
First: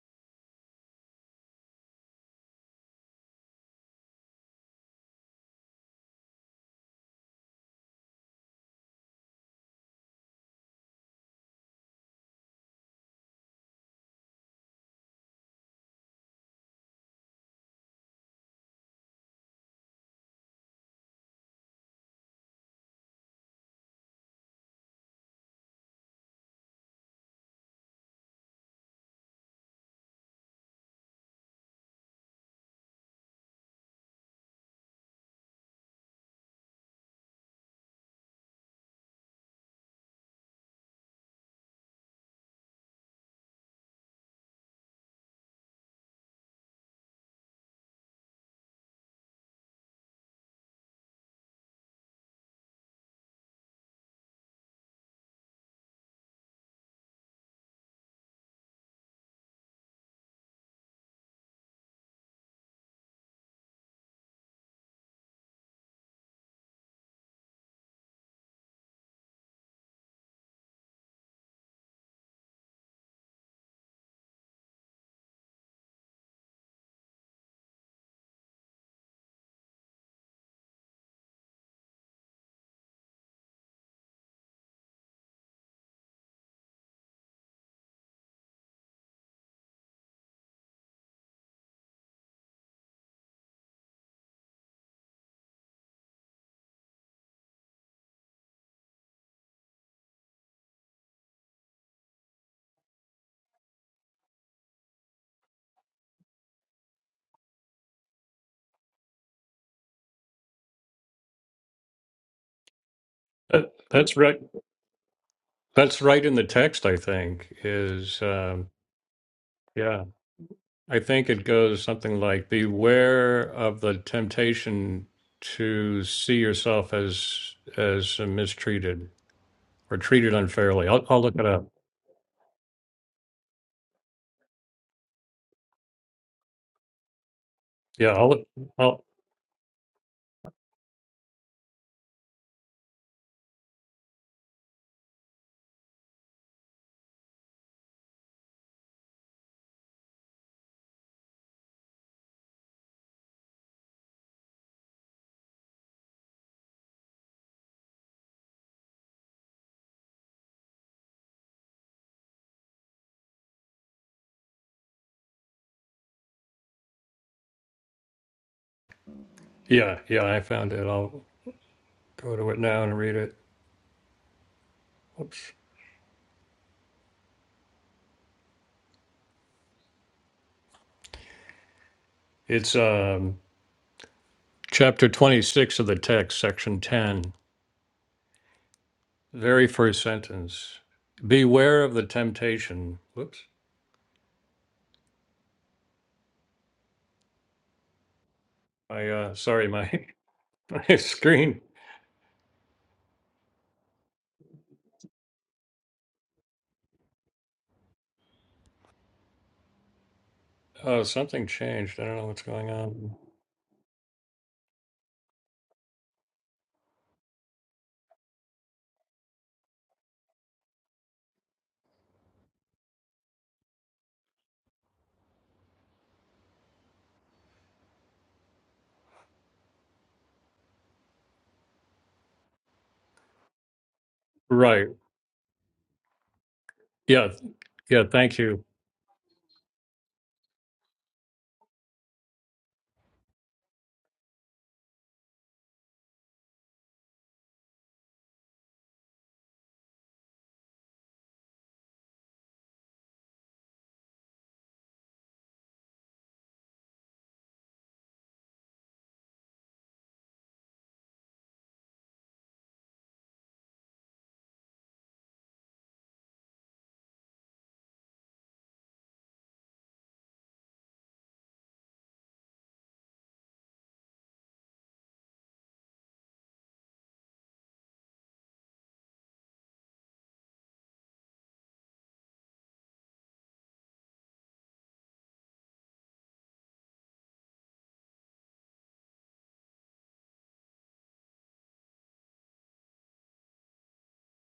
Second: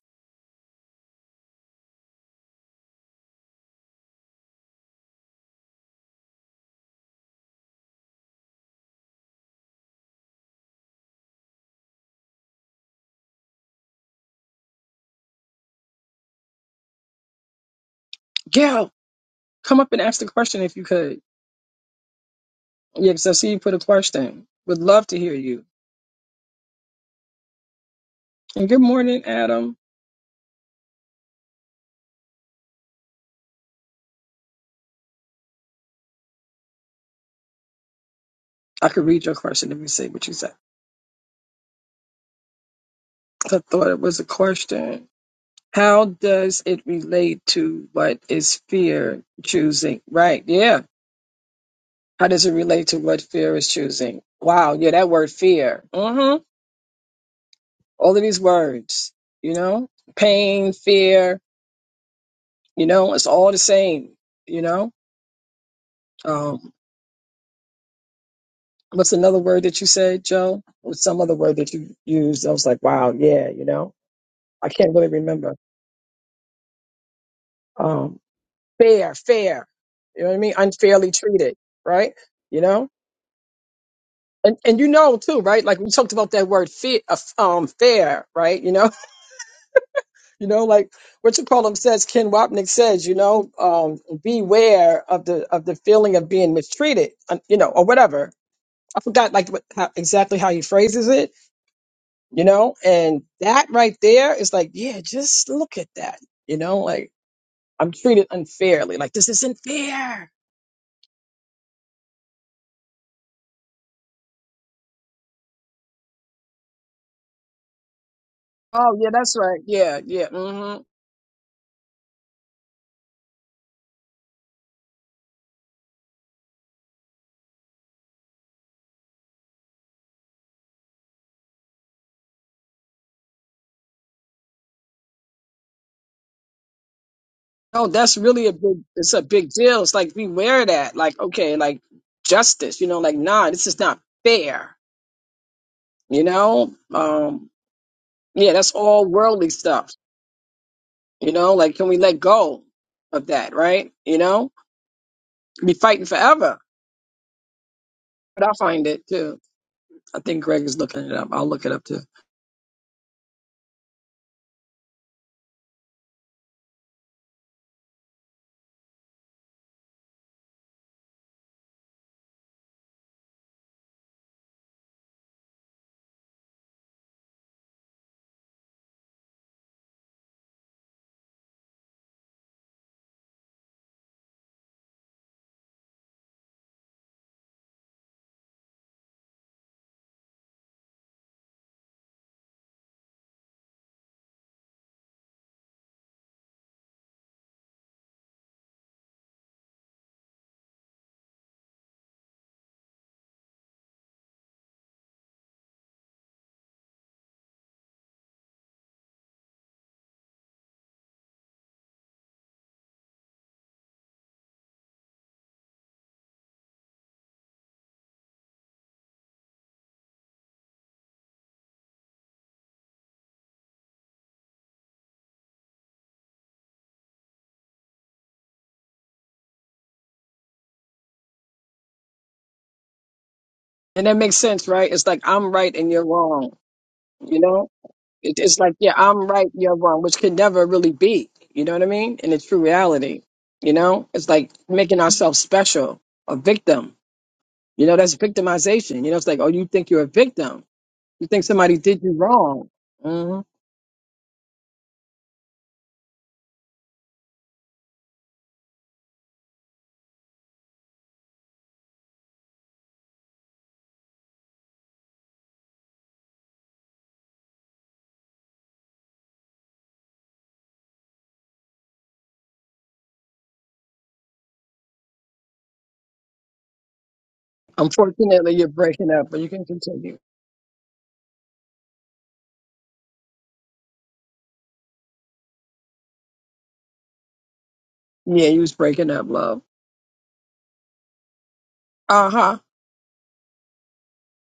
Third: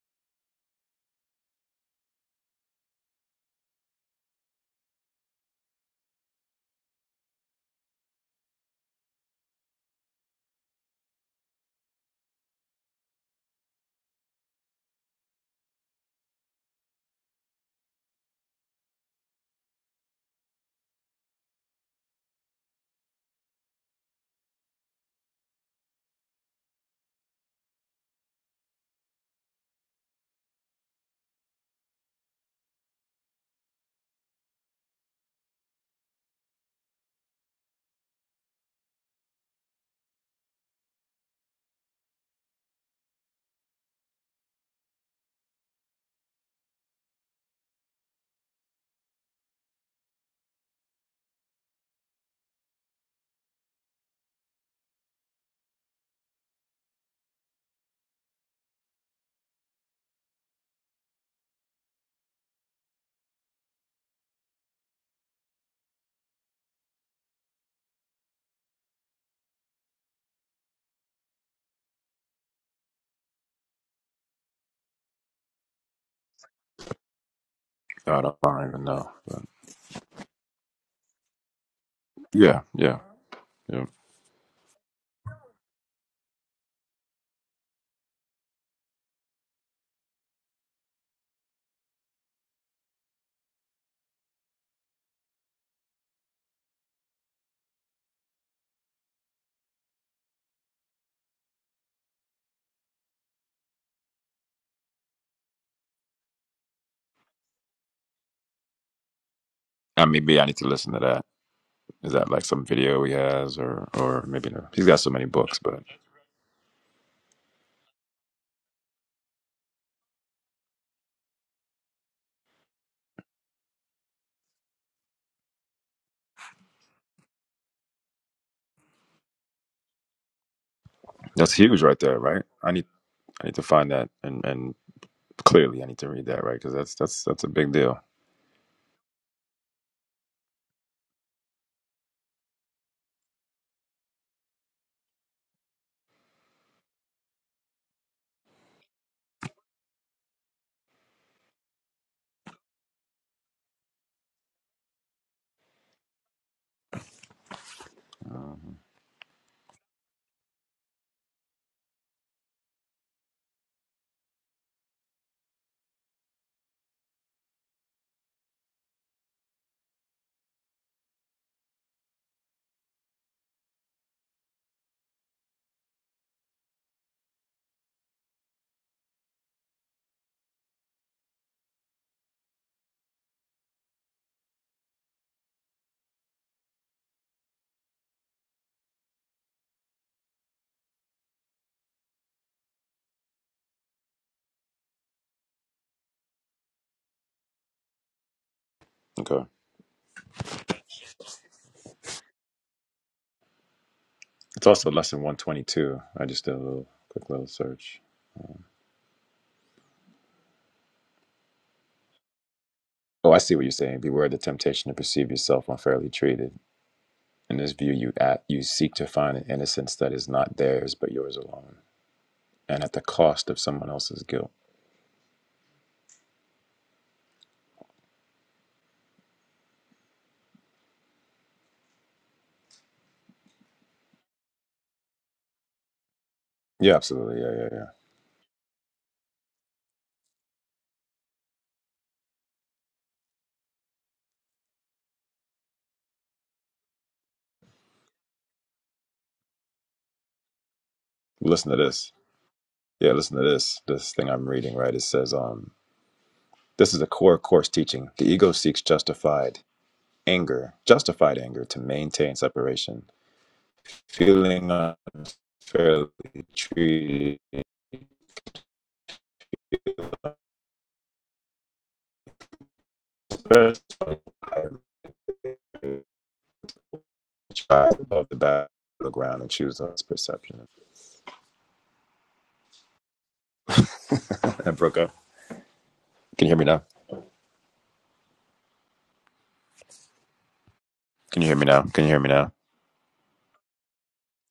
Gail, come up and ask the question if you could. Yeah, because I see you put a question. Would love to hear you. And good morning, Adam. I could read your question. Let me see what you said. I thought it was a question. How does it relate to what is fear choosing? Right. Yeah. How does it relate to what fear is choosing? Wow. Yeah, that word fear. Mm-hmm. All of these words, you know, pain, fear, you know, it's all the same, you know? Um, what's another word that you said, Joe? Or some other word that you used? I was like, wow, yeah, you know, I can't really remember. Um,
God, I don't even know.
fair,
But
fair. You know what I mean? Unfairly treated, right?
yeah,
You know,
yeah, yeah.
and and you know too, right? Like we talked about that word fair, um, fair, right? You know, you know, like Richard Pullum says, Ken Wapnick says, you know, um, beware of the of the feeling of being mistreated, uh, you know, or whatever. I forgot like what, how, exactly how he phrases it you know and that right there is like yeah just look at that you know like i'm treated unfairly like this isn't
I mean,
fair
maybe I need to listen to that. Is that like some video he has,
That,
or
that's
or
right.
maybe no? He's got so many books, but
That's right in the text, I think, is, um,
oh yeah that's right
yeah.
yeah yeah mm-hmm.
I think it goes something like beware of the temptation to see yourself as as mistreated or treated unfairly. I'll I'll look it
that's
up.
huge right there, right? I need I need to find that, and and clearly I need to read that, right? Because that's that's that's a big
oh
deal.
Yeah,
that's
I'll
really
look-
a big
I'll
it's a big deal it's like beware that like okay like justice you know like nah this is not fair you know um yeah that's all worldly stuff you know like can we let go of that right you know be fighting forever but i
Mhm.
find it too i think greg is looking it up i'll look it up too
yeah, yeah, I found it. I'll go to it now and read it. Whoops. It's um chapter 26 of the text, section 10, very first sentence. Beware of the temptation. Whoops. I uh
Okay,
sorry my my screen.
it's also lesson one twenty two. I just did a little quick little search.
Oh, something changed. I don't know what's going on.
Oh, I see what you're saying. Beware the temptation to perceive yourself unfairly treated. In this view, you at you seek to find an innocence that is not theirs but yours alone, and at the cost of someone else's guilt.
And that makes sense,
Right.
right? It's like I'm right and you're wrong.
Yeah,
Yeah.
You
absolutely. Yeah,
know,
yeah, yeah.
Yeah. Thank
it, it's
you.
like yeah, I'm right, you're wrong, which can never really be. You know what I mean? In its true reality, you know, it's like making ourselves special, a victim. You know, that's victimization. You know, it's like oh, you think you're a victim. You think
Listen to
somebody did
this.
you wrong.
Yeah, listen
hmm
to this. This thing I'm reading, right? It says, um, this is a core course teaching. The ego seeks justified anger, justified anger to maintain separation. Feeling unfairly treated, especially try above the
Unfortunately, you're breaking up, but
battleground
you
and
can
choose us
continue.
perception. I broke up. Can you hear me now?
Yeah, you was breaking up, love.
Can you hear me now? Can you hear me
Uh
now?
huh.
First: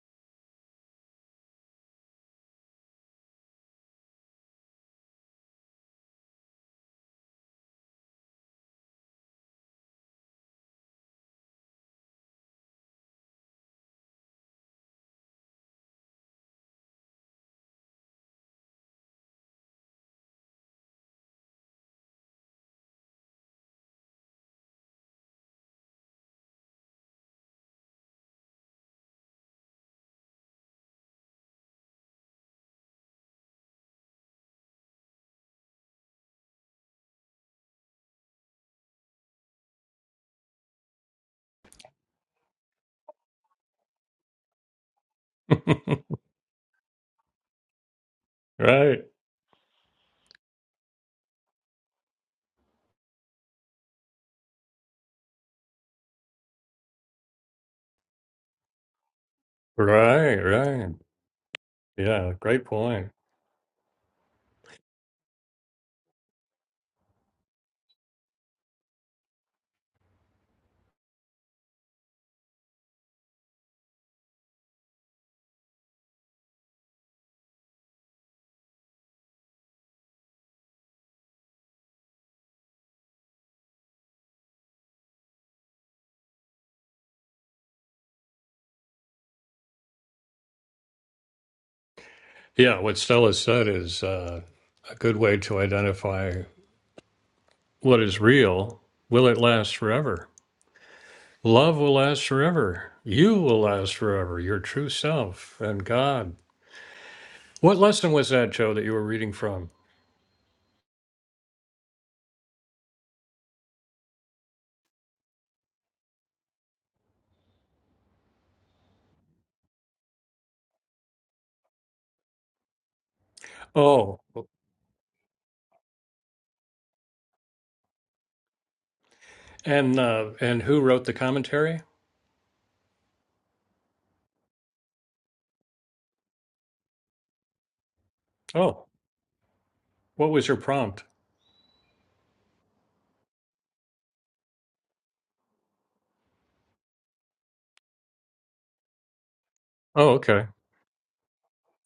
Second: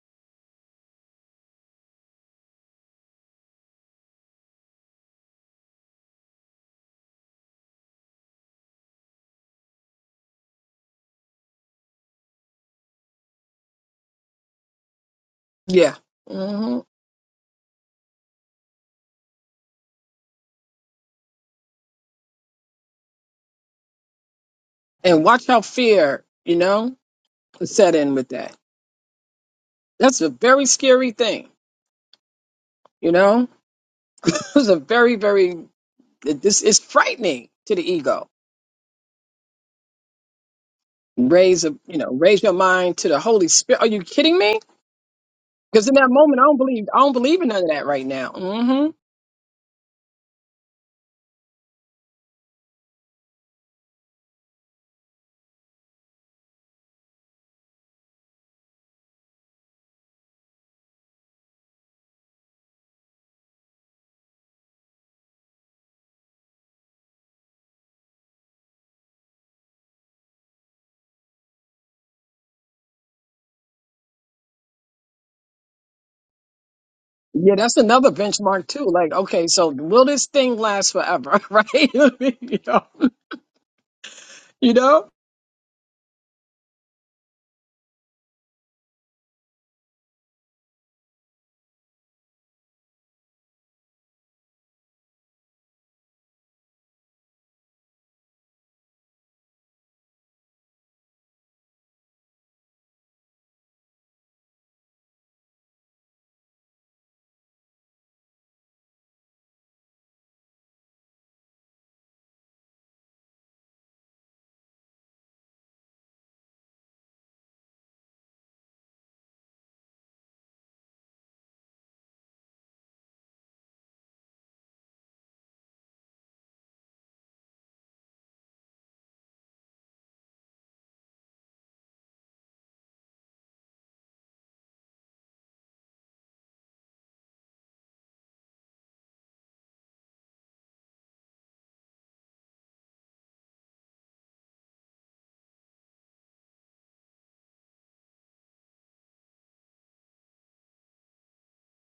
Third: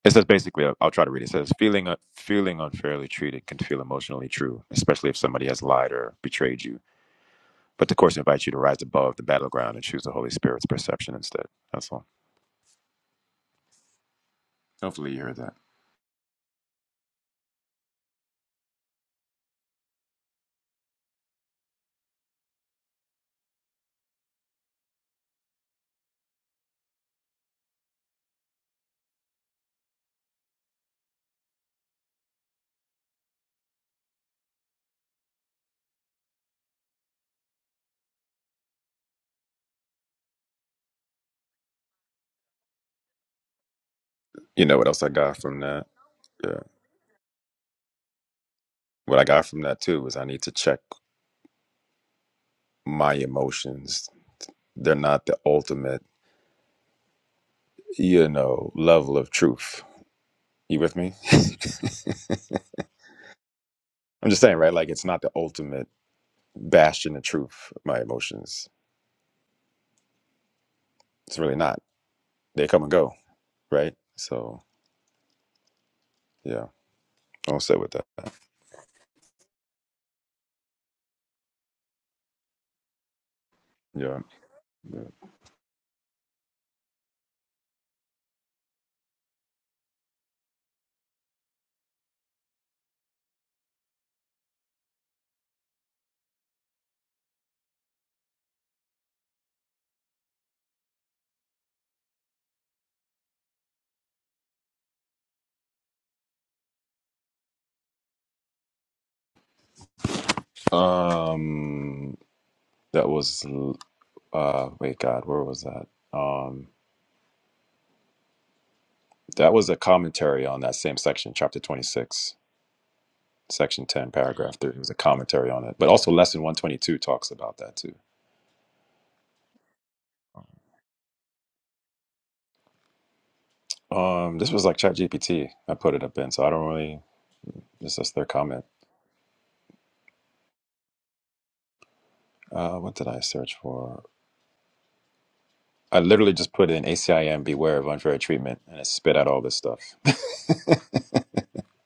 It says basically, I'll I'll try to read it. It says, feeling, uh, feeling unfairly treated can feel emotionally true, especially if somebody has lied or betrayed you. But the course invites you to rise above the battleground and choose the Holy Spirit's perception instead. That's all. Hopefully, you heard that.
Yeah. hmm And watch how fear, you know, is set in with that. That's a very scary thing You know, it was a very, very, it- this is frightening to the ego. Raise a, you know, raise your mind to the Holy Spirit. Are you kidding me?
You know what else I got from that?
Because in that moment, I don't
Yeah.
believe, I don't believe in none of that right now. hmm
right.
What I got from that too was I need to check my emotions. They're not the ultimate, you know, level of truth.
Right.
You
Right.
with me? I'm
Yeah. Great point.
just saying, right? Like, it's not the ultimate bastion of truth, my emotions. It's really not. They come and go right? So yeah,
Yeah,
I'll stay
that's
with that.
another benchmark too. Like, okay, so will this thing last forever? Right? you know,
Yeah.
you
yeah.
know,
Yeah. What Stella said is uh, a good way to identify what is real. Will it last forever? Love will last forever. You will last forever. Your true self and God. What lesson was that, Joe, that you were reading from?
Um, that was uh, wait, God, where was that? Um, that was a commentary on that same section, chapter twenty-six, section ten,
Oh,
paragraph three. It was a commentary on it, but also lesson one twenty-two talks about that too.
and uh, and who wrote the commentary?
Um, this was like Chat GPT. I put it up in, so I don't really. This is their comment.
Oh, what was your prompt?
Uh, what did I search for? I literally just put in ACIM beware of unfair treatment, and it spit out all this stuff.
Oh, okay.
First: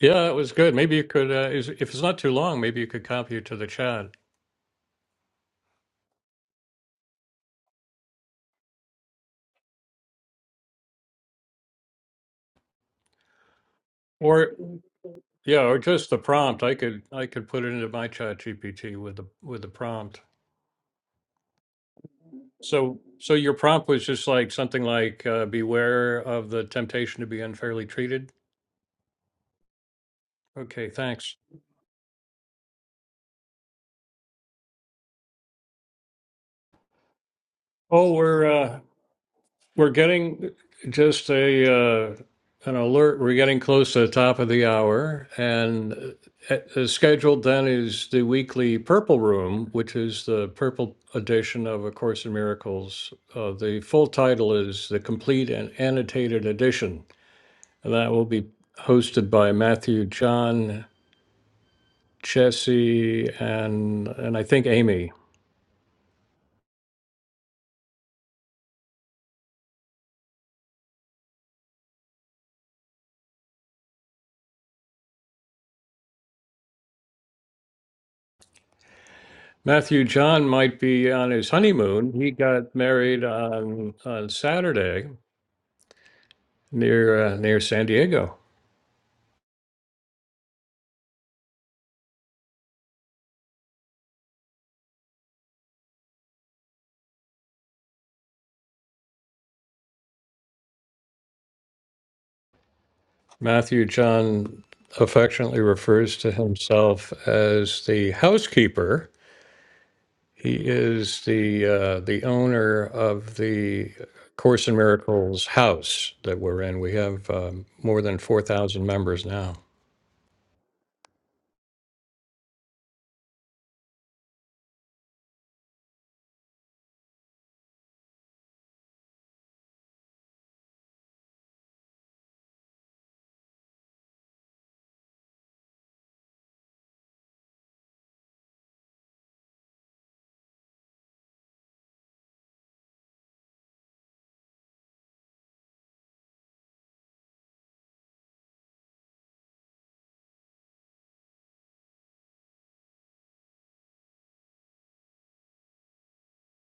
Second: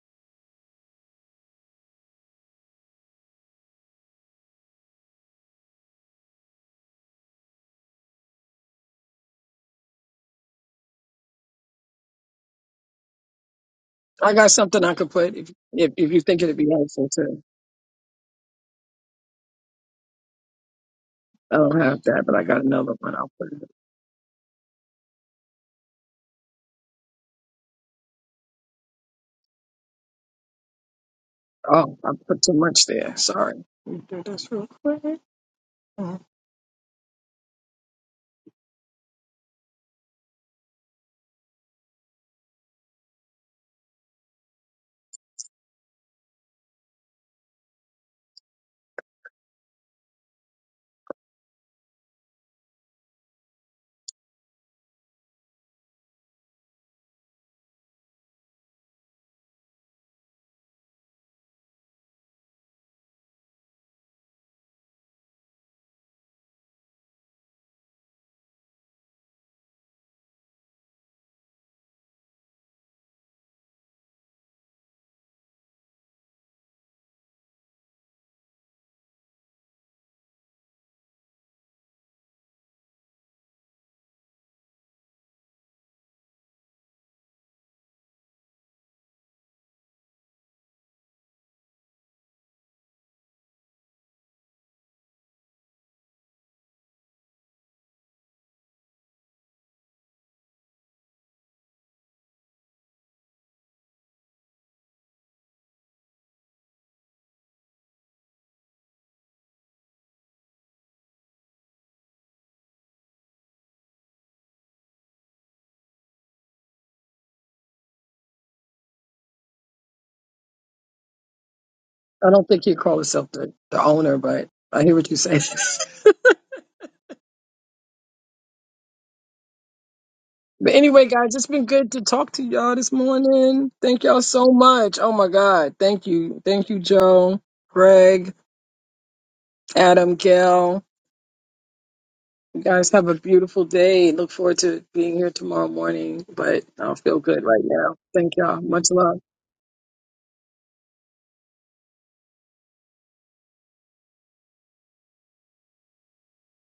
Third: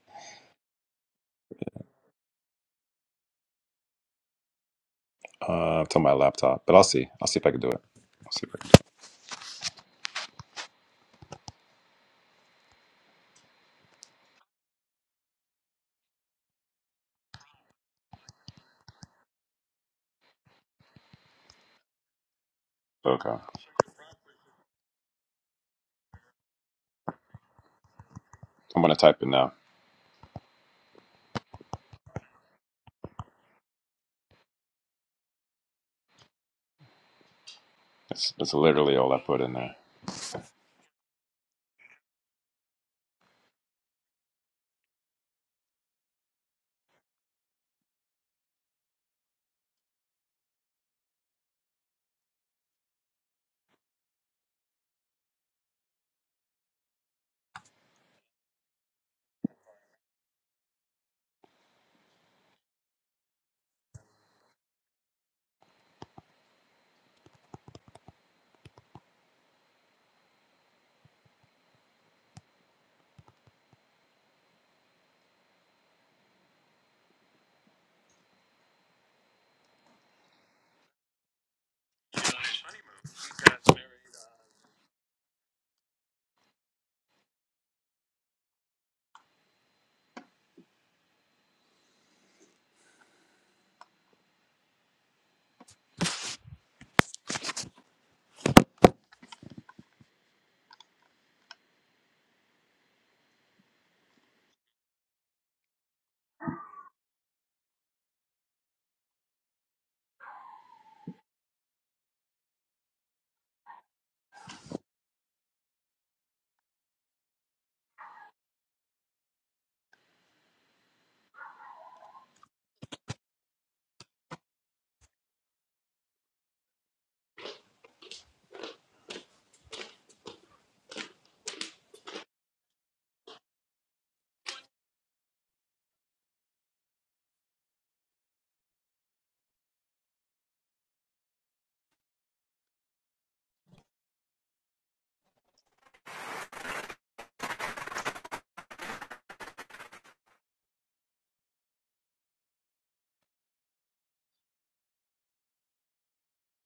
Yeah, it was good. Maybe you could, uh, is, if it's not too long, maybe you could copy it to the chat,
Uh, it's on my laptop, but I'll see. I'll see if I can do it. I'll see if I can.
I got
or
something I could put if,
yeah, or
if,
just
if
the
you think it'd
prompt.
be
I could
helpful
I
too.
could put it into my chat GPT with the with the prompt.
I don't have that, but I got another
So
Do it.
one. I'll
so
Okay,
put
your
it.
prompt was just like something like uh, beware of the temptation to be unfairly treated.
I'm gonna type it now.
Okay, thanks.
Oh, I put too much there. Sorry. Let me do this real quick.
Oh,
It's,
we're
it's
uh,
literally all I put in there.
We're getting just a uh, an alert. We're getting close to the top of the hour, and uh, uh, scheduled then is the weekly Purple Room, which is the purple edition of A Course in Miracles. Uh, the full title is the Complete and Annotated Edition, and that will be hosted by Matthew John, Jesse, and and I think Amy. Matthew John might be on his honeymoon. He got married on on Saturday. near uh, near San Diego. Matthew John affectionately refers to himself as the housekeeper. He is the uh, the owner of the Course in Miracles house that we're in. We have um, more than four thousand members now.
I don't think he'd call himself the, the owner, but I hear what you say. but anyway, guys, it's been good to talk to y'all this morning. Thank y'all so much. Oh my God. Thank you. Thank you, Joe, Greg, Adam, Gail. You guys have a beautiful day. Look forward to being here tomorrow morning, but I don't feel good right now. Thank y'all. Much love.